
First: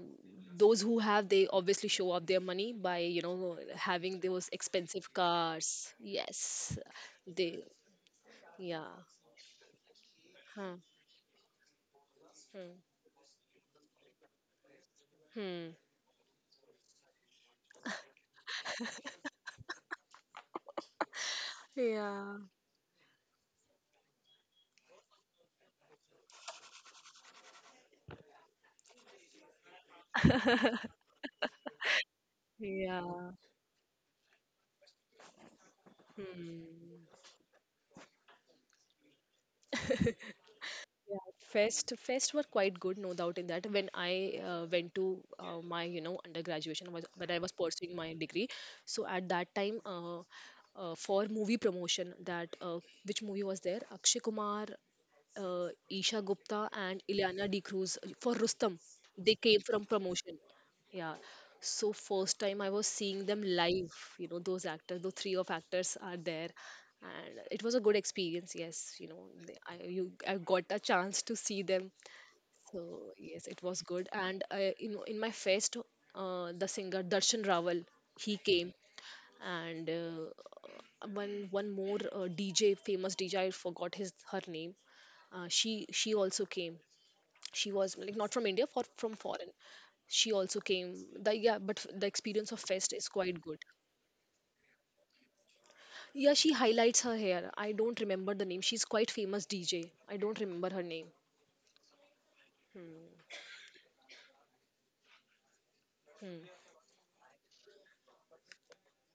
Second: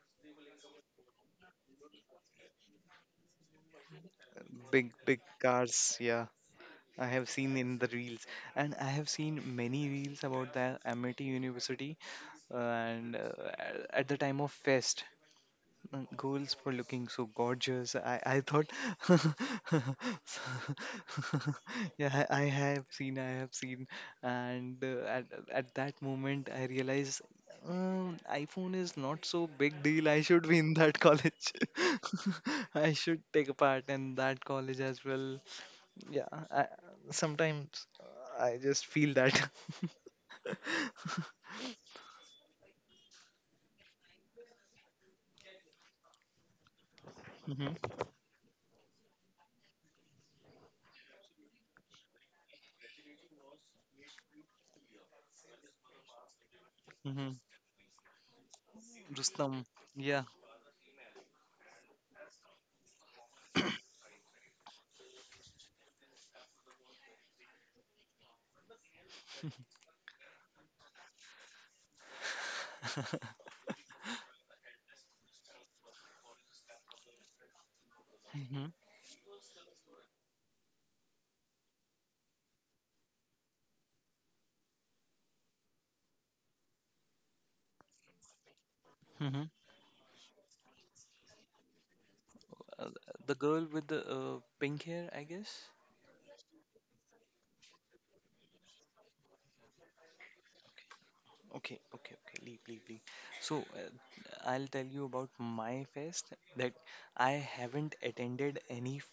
[SPEAKER 2] those who have, they obviously show off their money by, having those
[SPEAKER 1] Big,
[SPEAKER 2] expensive
[SPEAKER 1] big
[SPEAKER 2] cars,
[SPEAKER 1] cars, yeah.
[SPEAKER 2] yes,
[SPEAKER 1] I have
[SPEAKER 2] they.
[SPEAKER 1] seen in the reels, and I
[SPEAKER 2] Yeah.
[SPEAKER 1] have seen many reels about
[SPEAKER 2] Huh.
[SPEAKER 1] the Amity University. Uh,
[SPEAKER 2] Hmm.
[SPEAKER 1] and uh, at the time of fest,
[SPEAKER 2] Hmm.
[SPEAKER 1] girls were looking so gorgeous. I thought, <laughs> yeah,
[SPEAKER 2] Yeah.
[SPEAKER 1] I have seen, I have seen, and at that moment, I realized. iPhone is not so big deal. I should be in that college. <laughs> I should
[SPEAKER 2] Yeah.
[SPEAKER 1] take a part in that college as well. Yeah, I,
[SPEAKER 2] Hmm.
[SPEAKER 1] sometimes I just feel that.
[SPEAKER 2] Yeah,
[SPEAKER 1] <laughs>
[SPEAKER 2] fest were quite good, no doubt in that. When I went to my, undergraduate, was when I was pursuing
[SPEAKER 1] Mm-hmm.
[SPEAKER 2] my degree. So at that time, for movie promotion, that which movie was there? Akshay Kumar, Isha Gupta, and
[SPEAKER 1] Mm-hmm.
[SPEAKER 2] Ileana De Cruz for Rustam. They came
[SPEAKER 1] Rustam.
[SPEAKER 2] from
[SPEAKER 1] Yeah.
[SPEAKER 2] promotion. Yeah. So first time I was seeing them live. Those actors, those three of actors are there, and it was a good experience. Yes, I got a chance to see them. So yes, it was good. And in my fest, the singer Darshan Rawal, he
[SPEAKER 1] Mm-hmm.
[SPEAKER 2] came. And one more DJ famous DJ, I forgot his her name. She also came. She was, like, not from India, for from
[SPEAKER 1] Mm-hmm.
[SPEAKER 2] foreign. She also came. The Yeah, but the experience of
[SPEAKER 1] Uh,
[SPEAKER 2] fest is
[SPEAKER 1] the
[SPEAKER 2] quite good.
[SPEAKER 1] girl with the pink hair, I guess.
[SPEAKER 2] Yeah, she highlights her hair. I don't remember the name. She's quite famous DJ. I don't remember her name.
[SPEAKER 1] Okay, okay, okay. Leave, leave, leave. So I'll tell you about my fest
[SPEAKER 2] Hmm.
[SPEAKER 1] that I haven't attended any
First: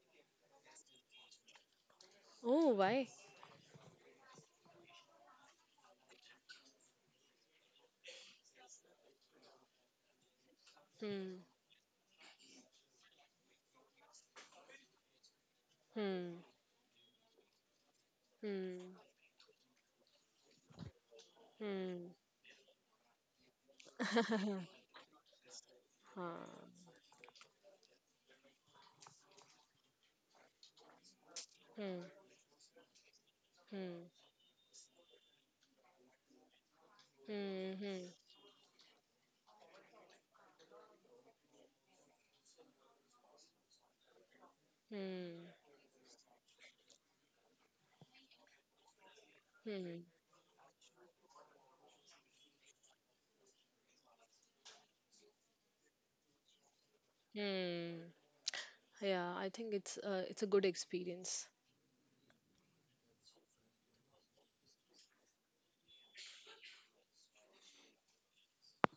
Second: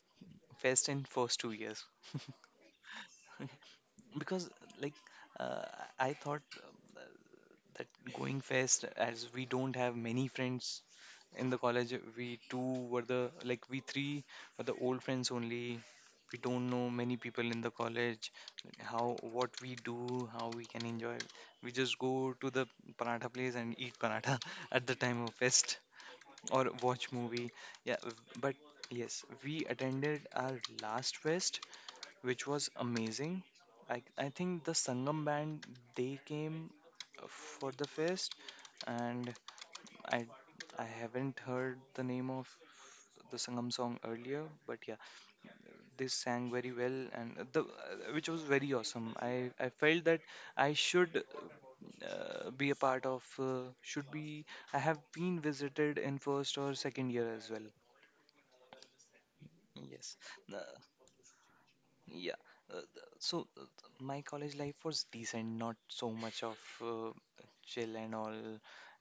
[SPEAKER 1] fest in first two years,
[SPEAKER 2] Oh, why?
[SPEAKER 1] <laughs> because like uh, I thought that going fest, as we don't have many friends
[SPEAKER 2] Hmm.
[SPEAKER 1] in the college, we two were the like we three were the old friends only. We
[SPEAKER 2] Hmm.
[SPEAKER 1] don't know many people in the college.
[SPEAKER 2] Hmm.
[SPEAKER 1] How, what we do, how we can enjoy? We just go
[SPEAKER 2] Hmm.
[SPEAKER 1] to the paratha place and eat paratha <laughs>
[SPEAKER 2] <laughs>
[SPEAKER 1] at the time of fest
[SPEAKER 2] Huh.
[SPEAKER 1] or watch movie, yeah. But yes, we attended our last fest,
[SPEAKER 2] Hmm.
[SPEAKER 1] which was amazing. I,
[SPEAKER 2] Hmm.
[SPEAKER 1] I think the Sangam band, they came for
[SPEAKER 2] Hmm.
[SPEAKER 1] the
[SPEAKER 2] Hmm.
[SPEAKER 1] fest, and I I haven't heard the name of the Sangam song earlier, but yeah,
[SPEAKER 2] Hmm.
[SPEAKER 1] they sang very well, and the which was very awesome. I felt
[SPEAKER 2] Hmm.
[SPEAKER 1] that I should be a part of should be. I have been visited in first or second year as well.
[SPEAKER 2] Hmm. Yeah, I think it's
[SPEAKER 1] Yes.
[SPEAKER 2] uh, it's a
[SPEAKER 1] Uh,
[SPEAKER 2] good experience.
[SPEAKER 1] yeah. So my college life was decent, not so much of chill and all.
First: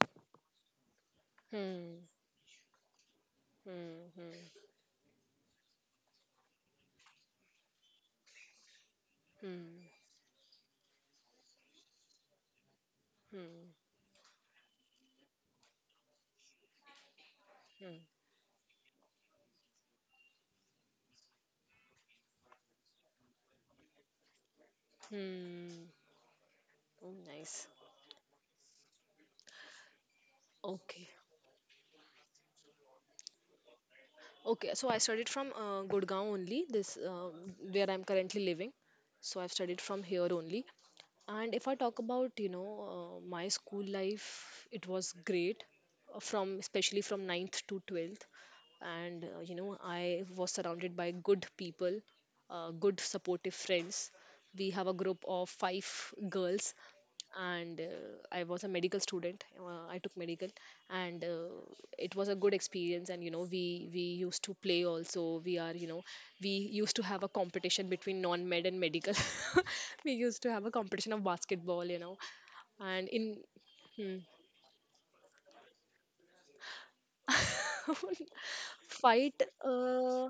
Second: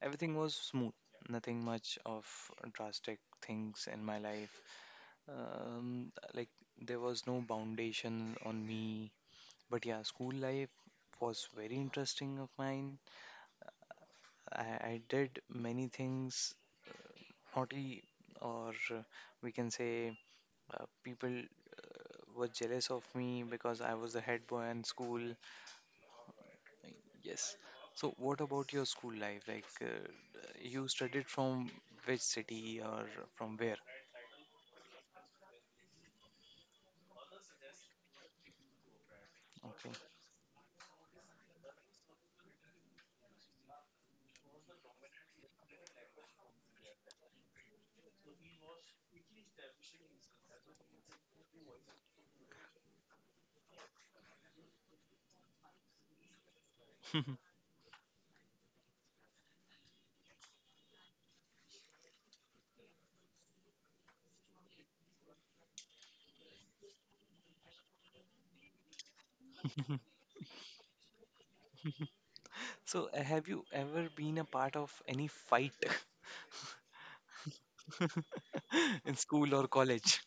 [SPEAKER 1] Everything was smooth, nothing much
[SPEAKER 2] Hmm.
[SPEAKER 1] of drastic things in
[SPEAKER 2] Hmm.
[SPEAKER 1] my
[SPEAKER 2] Hmm.
[SPEAKER 1] life. Like, there was no foundation on me.
[SPEAKER 2] Hmm.
[SPEAKER 1] But yeah, school life was very interesting of mine.
[SPEAKER 2] Hmm.
[SPEAKER 1] I did many things
[SPEAKER 2] Hmm.
[SPEAKER 1] naughty, or we can say people were jealous of me because I was the head boy in school.
[SPEAKER 2] Hmm. Oh,
[SPEAKER 1] Yes.
[SPEAKER 2] nice.
[SPEAKER 1] So, what about your school life? Like, you
[SPEAKER 2] Okay.
[SPEAKER 1] studied from which city or from where?
[SPEAKER 2] Okay, so I studied from Gurgaon only, this where I'm currently living. So I've studied
[SPEAKER 1] Okay.
[SPEAKER 2] from here only. And if I talk about, my school life, it was great, from especially from ninth to 12th. And I was surrounded by good people, good supportive friends. We have a group of five girls.
[SPEAKER 1] <laughs>
[SPEAKER 2] And I was a medical student, I took medical. And it was a good experience. And you know, we used to play also. We are you know we used to have a competition between non med and medical. <laughs> We used to have a competition of basketball, you know. And
[SPEAKER 1] So,
[SPEAKER 2] in.
[SPEAKER 1] have you ever
[SPEAKER 2] hmm,
[SPEAKER 1] been a part of any fight <laughs> in
[SPEAKER 2] Fight?
[SPEAKER 1] school or college?
[SPEAKER 2] uh,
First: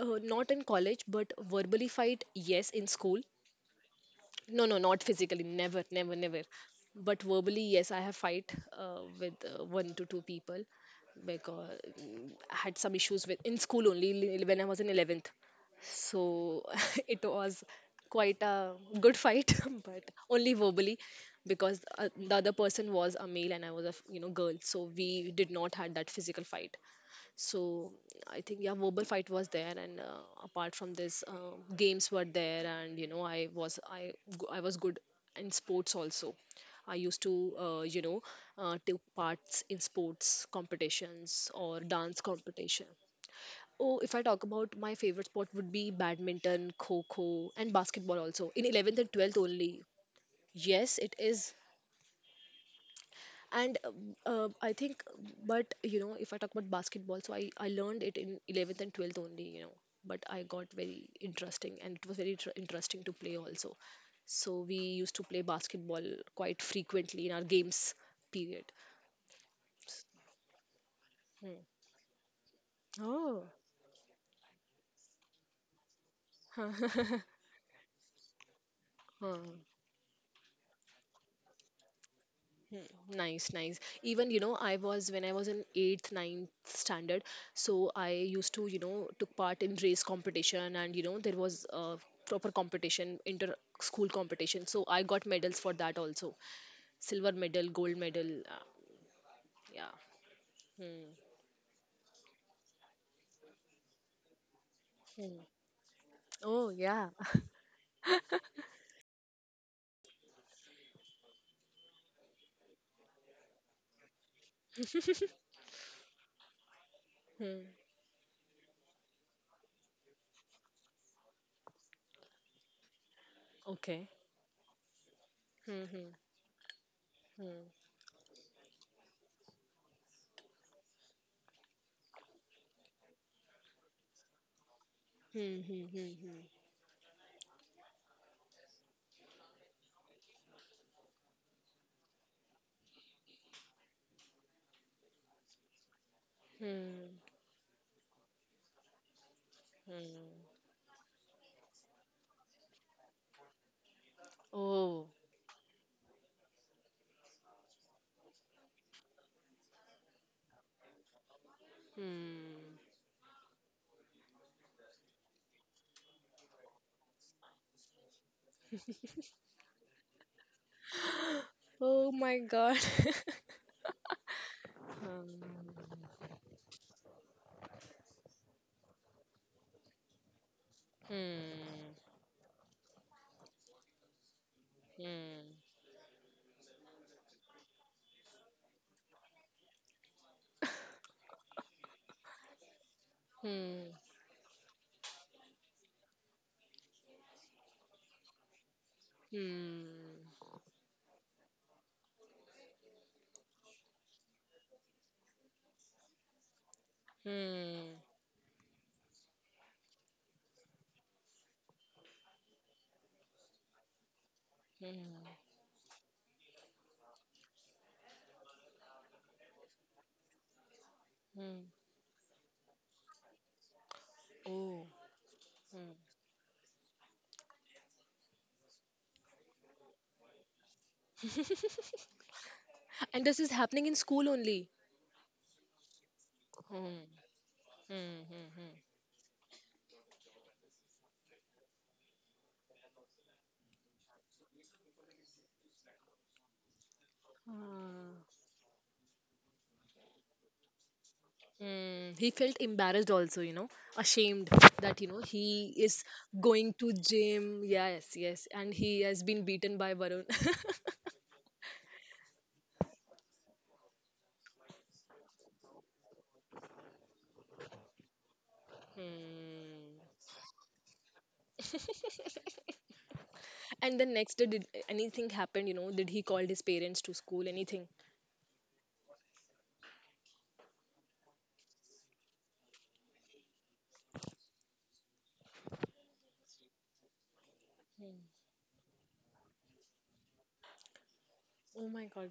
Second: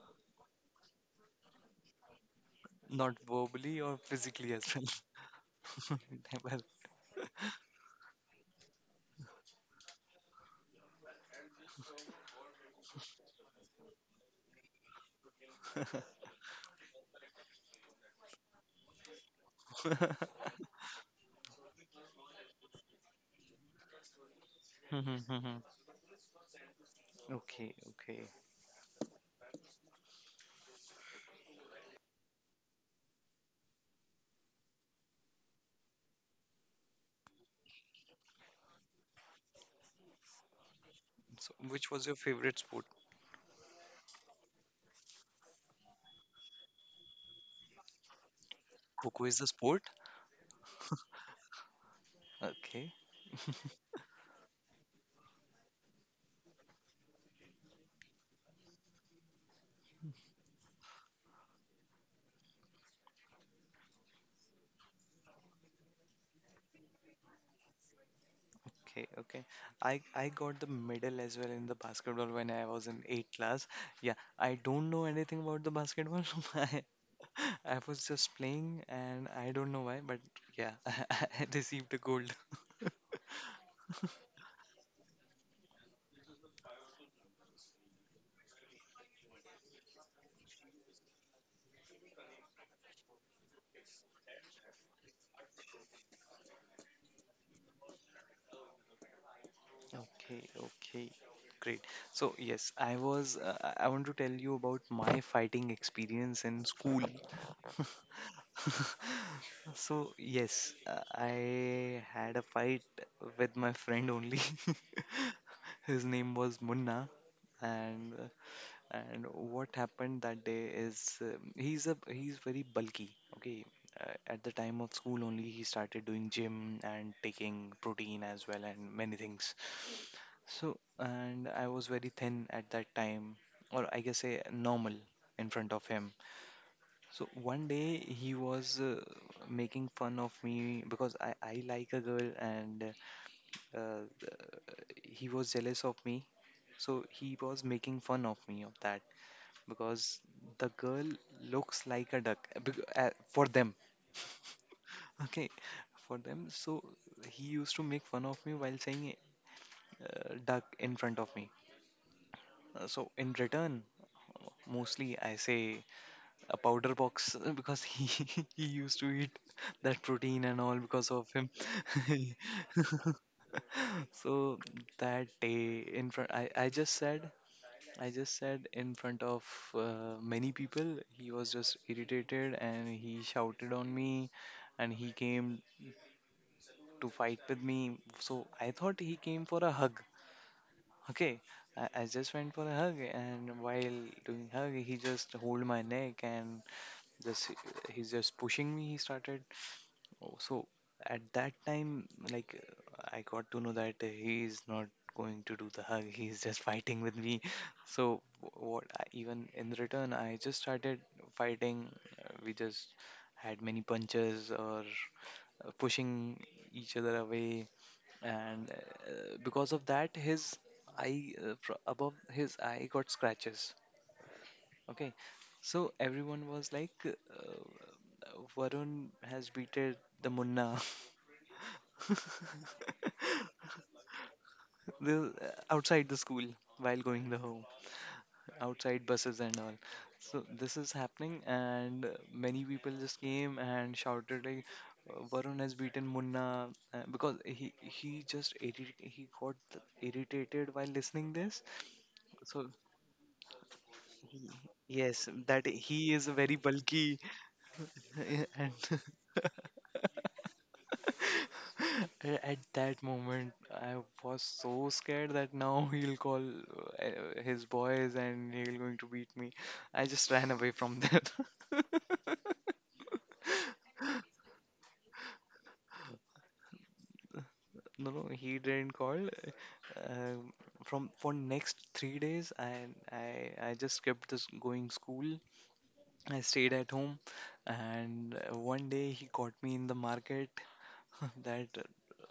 [SPEAKER 2] uh, Not in college, but verbally fight, yes, in
[SPEAKER 1] Not
[SPEAKER 2] school.
[SPEAKER 1] verbally or physically as
[SPEAKER 2] No, no, not
[SPEAKER 1] well.
[SPEAKER 2] physically. Never,
[SPEAKER 1] <laughs>
[SPEAKER 2] never, never.
[SPEAKER 1] Never.
[SPEAKER 2] But verbally, yes, I have fight with one to two people because, I had some issues with, in school only, when I was in 11th. So <laughs> it was quite a good fight, <laughs> but
[SPEAKER 1] <laughs>
[SPEAKER 2] only verbally. Because the other person was a male and I was a girl. So
[SPEAKER 1] Mhm,
[SPEAKER 2] we did
[SPEAKER 1] mhm.
[SPEAKER 2] not had that physical fight.
[SPEAKER 1] Okay,
[SPEAKER 2] So
[SPEAKER 1] okay.
[SPEAKER 2] I think, yeah, verbal fight was there. And apart from this, games were there. And you know, I was good in sports also. I used to take parts in sports competitions
[SPEAKER 1] So,
[SPEAKER 2] or
[SPEAKER 1] which was your
[SPEAKER 2] dance
[SPEAKER 1] favorite sport?
[SPEAKER 2] competition. Oh, if I talk about my favorite sport would be badminton, kho kho, and basketball also in 11th and
[SPEAKER 1] Coco
[SPEAKER 2] 12th
[SPEAKER 1] is the
[SPEAKER 2] only.
[SPEAKER 1] sport?
[SPEAKER 2] Yes, it is.
[SPEAKER 1] Okay. <laughs>
[SPEAKER 2] And I think, but you know, if I talk about basketball, so I learned it in 11th and 12th only, you know. But I got very interesting, and it was very interesting to play also. So we used to play basketball quite frequently in our games period.
[SPEAKER 1] Okay, okay. I got the medal as well
[SPEAKER 2] Hmm.
[SPEAKER 1] in the basketball when I was in eighth
[SPEAKER 2] Oh.
[SPEAKER 1] class. Yeah, I don't know anything about the basketball. <laughs> I I was just playing and I don't
[SPEAKER 2] <laughs>
[SPEAKER 1] know why, but yeah, <laughs> I received the gold.
[SPEAKER 2] Nice, nice. Even, I was when I was in eighth, ninth standard, so I used to, took part in race competition. And, there was a proper competition, inter school competition. So I got medals for that also. Silver medal, gold medal. Yeah.
[SPEAKER 1] Okay,
[SPEAKER 2] Hmm.
[SPEAKER 1] okay, great. So yes, I was I want to tell you about my
[SPEAKER 2] Hmm.
[SPEAKER 1] fighting experience in
[SPEAKER 2] Oh,
[SPEAKER 1] school.
[SPEAKER 2] yeah.
[SPEAKER 1] <laughs> So yes, I had a fight with my friend only.
[SPEAKER 2] <laughs>
[SPEAKER 1] <laughs> His name was Munna,
[SPEAKER 2] Hmm.
[SPEAKER 1] and uh, and what happened that day is he's a he's very bulky, okay.
[SPEAKER 2] Okay.
[SPEAKER 1] Uh, at the time of school only, he
[SPEAKER 2] Hmm.
[SPEAKER 1] started
[SPEAKER 2] Hmm.
[SPEAKER 1] doing gym and taking
[SPEAKER 2] Hmm.
[SPEAKER 1] protein as well and many things. So, and I was very thin at that time, or I guess say normal in
[SPEAKER 2] Hmm.
[SPEAKER 1] front of
[SPEAKER 2] Hmm.
[SPEAKER 1] him.
[SPEAKER 2] Hmm. Hmm.
[SPEAKER 1] So one day he was making fun of me because I like a girl, and uh, uh, he was jealous of me. So
[SPEAKER 2] Hmm.
[SPEAKER 1] he was making fun of me of that because
[SPEAKER 2] hmm.
[SPEAKER 1] the girl looks like a duck for them. <laughs>
[SPEAKER 2] Oh.
[SPEAKER 1] Okay, for them. So he used to make fun of me while saying duck in front of me.
[SPEAKER 2] Hmm.
[SPEAKER 1] So in return, mostly I say a powder box <laughs> because he <laughs> he used to eat that protein and all because of him.
[SPEAKER 2] Oh my God.
[SPEAKER 1] <laughs>
[SPEAKER 2] <laughs>
[SPEAKER 1] So that
[SPEAKER 2] Hmm.
[SPEAKER 1] day in front, I just said. I just said in front of many people, he was just
[SPEAKER 2] Hmm.
[SPEAKER 1] irritated and he shouted on me, and he came
[SPEAKER 2] Hmm.
[SPEAKER 1] to fight with me. So I thought he came for a hug. Okay, I just went for a hug, and
[SPEAKER 2] Hmm.
[SPEAKER 1] while doing hug, he just hold my neck and just he's just pushing me. He started. Oh,
[SPEAKER 2] Hmm.
[SPEAKER 1] so at that time, like, I got to know that he is not going to do the hug. <laughs> He's just fighting with me. <laughs>
[SPEAKER 2] Hmm.
[SPEAKER 1] So w- what? I, even in return, I just started fighting. We just had many punches or
[SPEAKER 2] Hmm.
[SPEAKER 1] pushing each other away, and because of that, his eye
[SPEAKER 2] Hmm.
[SPEAKER 1] above his eye got scratches.
[SPEAKER 2] Oh.
[SPEAKER 1] Okay, so
[SPEAKER 2] Hmm.
[SPEAKER 1] everyone was like, Varun has beaten the Munna. <laughs>
[SPEAKER 2] <laughs> And this is happening in
[SPEAKER 1] <laughs>
[SPEAKER 2] school only.
[SPEAKER 1] The outside the school, while
[SPEAKER 2] Hmm.
[SPEAKER 1] going the home
[SPEAKER 2] Hmm. Hmm. Hmm.
[SPEAKER 1] outside buses and all. So this is happening, and many people just came and shouted like, Varun has beaten Munna because he he
[SPEAKER 2] Ah.
[SPEAKER 1] just irri- he got irritated while listening this."
[SPEAKER 2] Hmm. He felt
[SPEAKER 1] So
[SPEAKER 2] embarrassed also, you know, ashamed,
[SPEAKER 1] he,
[SPEAKER 2] that,
[SPEAKER 1] yes, that
[SPEAKER 2] he is
[SPEAKER 1] he is very
[SPEAKER 2] going to
[SPEAKER 1] bulky.
[SPEAKER 2] gym. Yes, yes.
[SPEAKER 1] <laughs> And
[SPEAKER 2] And he has been beaten by Varun.
[SPEAKER 1] <laughs> at that moment, I was so scared that now he'll call his boys and he'll
[SPEAKER 2] <laughs>
[SPEAKER 1] going to
[SPEAKER 2] hmm.
[SPEAKER 1] beat me. I just ran away from that. <laughs>
[SPEAKER 2] And then next day, did anything happen, did he call his parents to school, anything?
[SPEAKER 1] No, no, he didn't call. Um, from for next 3 days, I just kept this going school. I stayed at home,
[SPEAKER 2] Hmm.
[SPEAKER 1] and one day he caught me in the market. <laughs> That
[SPEAKER 2] Oh my God.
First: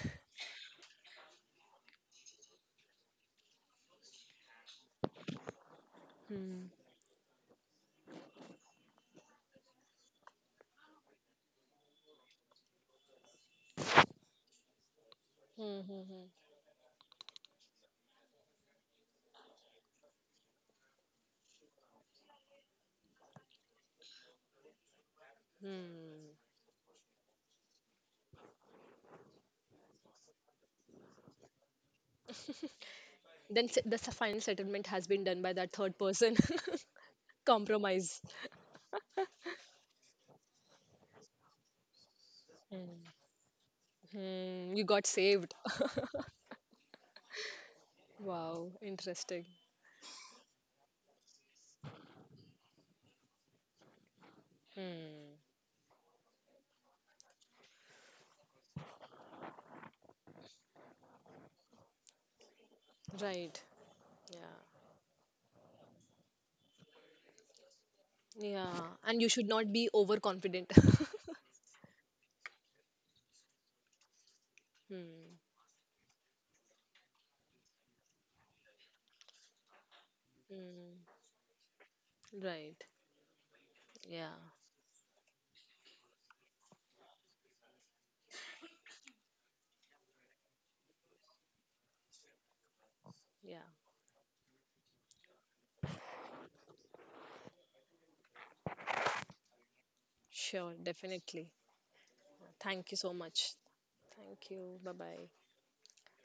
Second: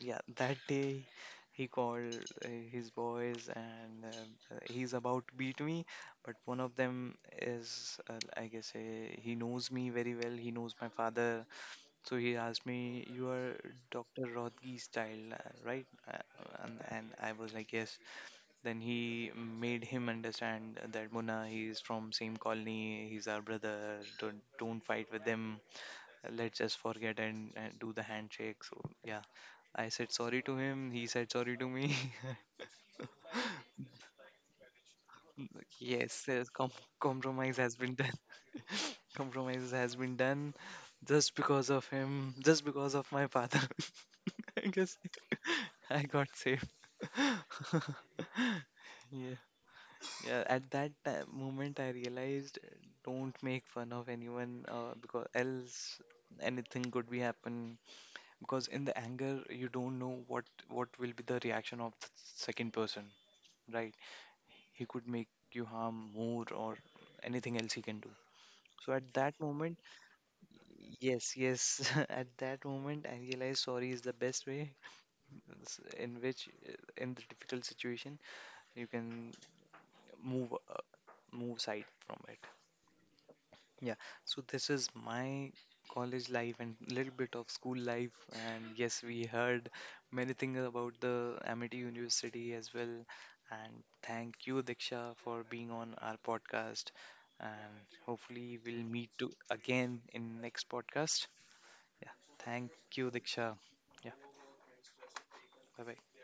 [SPEAKER 1] yeah, that day he called his boys and he's about to beat me, but one
[SPEAKER 2] Hmm.
[SPEAKER 1] of them is I guess he knows me very well, he knows my father. So he asked me, you are Dr. Rodgi's child,
[SPEAKER 2] Hmm.
[SPEAKER 1] right?
[SPEAKER 2] Hmm.
[SPEAKER 1] Uh, and I was like, yes. Then he made him understand that Mona, he's from same colony, he's our brother, don't fight with them,
[SPEAKER 2] Hmm. Hmm.
[SPEAKER 1] let's just forget, and do the handshake. So yeah, I said sorry to him, he said sorry to me.
[SPEAKER 2] Then
[SPEAKER 1] <laughs>
[SPEAKER 2] final settlement has been done by that third
[SPEAKER 1] Yes,
[SPEAKER 2] person.
[SPEAKER 1] yes,
[SPEAKER 2] <laughs>
[SPEAKER 1] compromise has been done.
[SPEAKER 2] Compromise.
[SPEAKER 1] <laughs> Compromise has been done just because of him, just because of my father. <laughs> I
[SPEAKER 2] You
[SPEAKER 1] guess
[SPEAKER 2] got saved.
[SPEAKER 1] <laughs> I got
[SPEAKER 2] <laughs>
[SPEAKER 1] saved. <laughs>
[SPEAKER 2] Wow,
[SPEAKER 1] Yeah,
[SPEAKER 2] interesting.
[SPEAKER 1] yeah. At that moment, I realized don't make fun of anyone because
[SPEAKER 2] Hmm.
[SPEAKER 1] else anything could be happen. Because in the anger, you don't know what will be the reaction of the second person.
[SPEAKER 2] Right.
[SPEAKER 1] Right?
[SPEAKER 2] Yeah.
[SPEAKER 1] He could make you harm more or anything else he can do.
[SPEAKER 2] Yeah.
[SPEAKER 1] So at
[SPEAKER 2] And you
[SPEAKER 1] that
[SPEAKER 2] should not
[SPEAKER 1] moment,
[SPEAKER 2] be overconfident. <laughs>
[SPEAKER 1] yes, yes, <laughs> at that moment, I realized sorry is the best way
[SPEAKER 2] Hmm.
[SPEAKER 1] in which, in the difficult situation, you can move
[SPEAKER 2] Hmm.
[SPEAKER 1] move side from it.
[SPEAKER 2] Right.
[SPEAKER 1] Yeah,
[SPEAKER 2] Yeah.
[SPEAKER 1] so this is my college life and little bit of school life. And yes, we heard many things about the Amity University as well.
[SPEAKER 2] Yeah.
[SPEAKER 1] And thank you, Diksha, for being on our podcast. And hopefully we'll meet to again in next
[SPEAKER 2] Sure.
[SPEAKER 1] podcast.
[SPEAKER 2] Definitely.
[SPEAKER 1] Yeah, thank
[SPEAKER 2] Thank you
[SPEAKER 1] you,
[SPEAKER 2] so much.
[SPEAKER 1] Diksha. Yeah,
[SPEAKER 2] Thank you. Bye bye.
[SPEAKER 1] bye bye.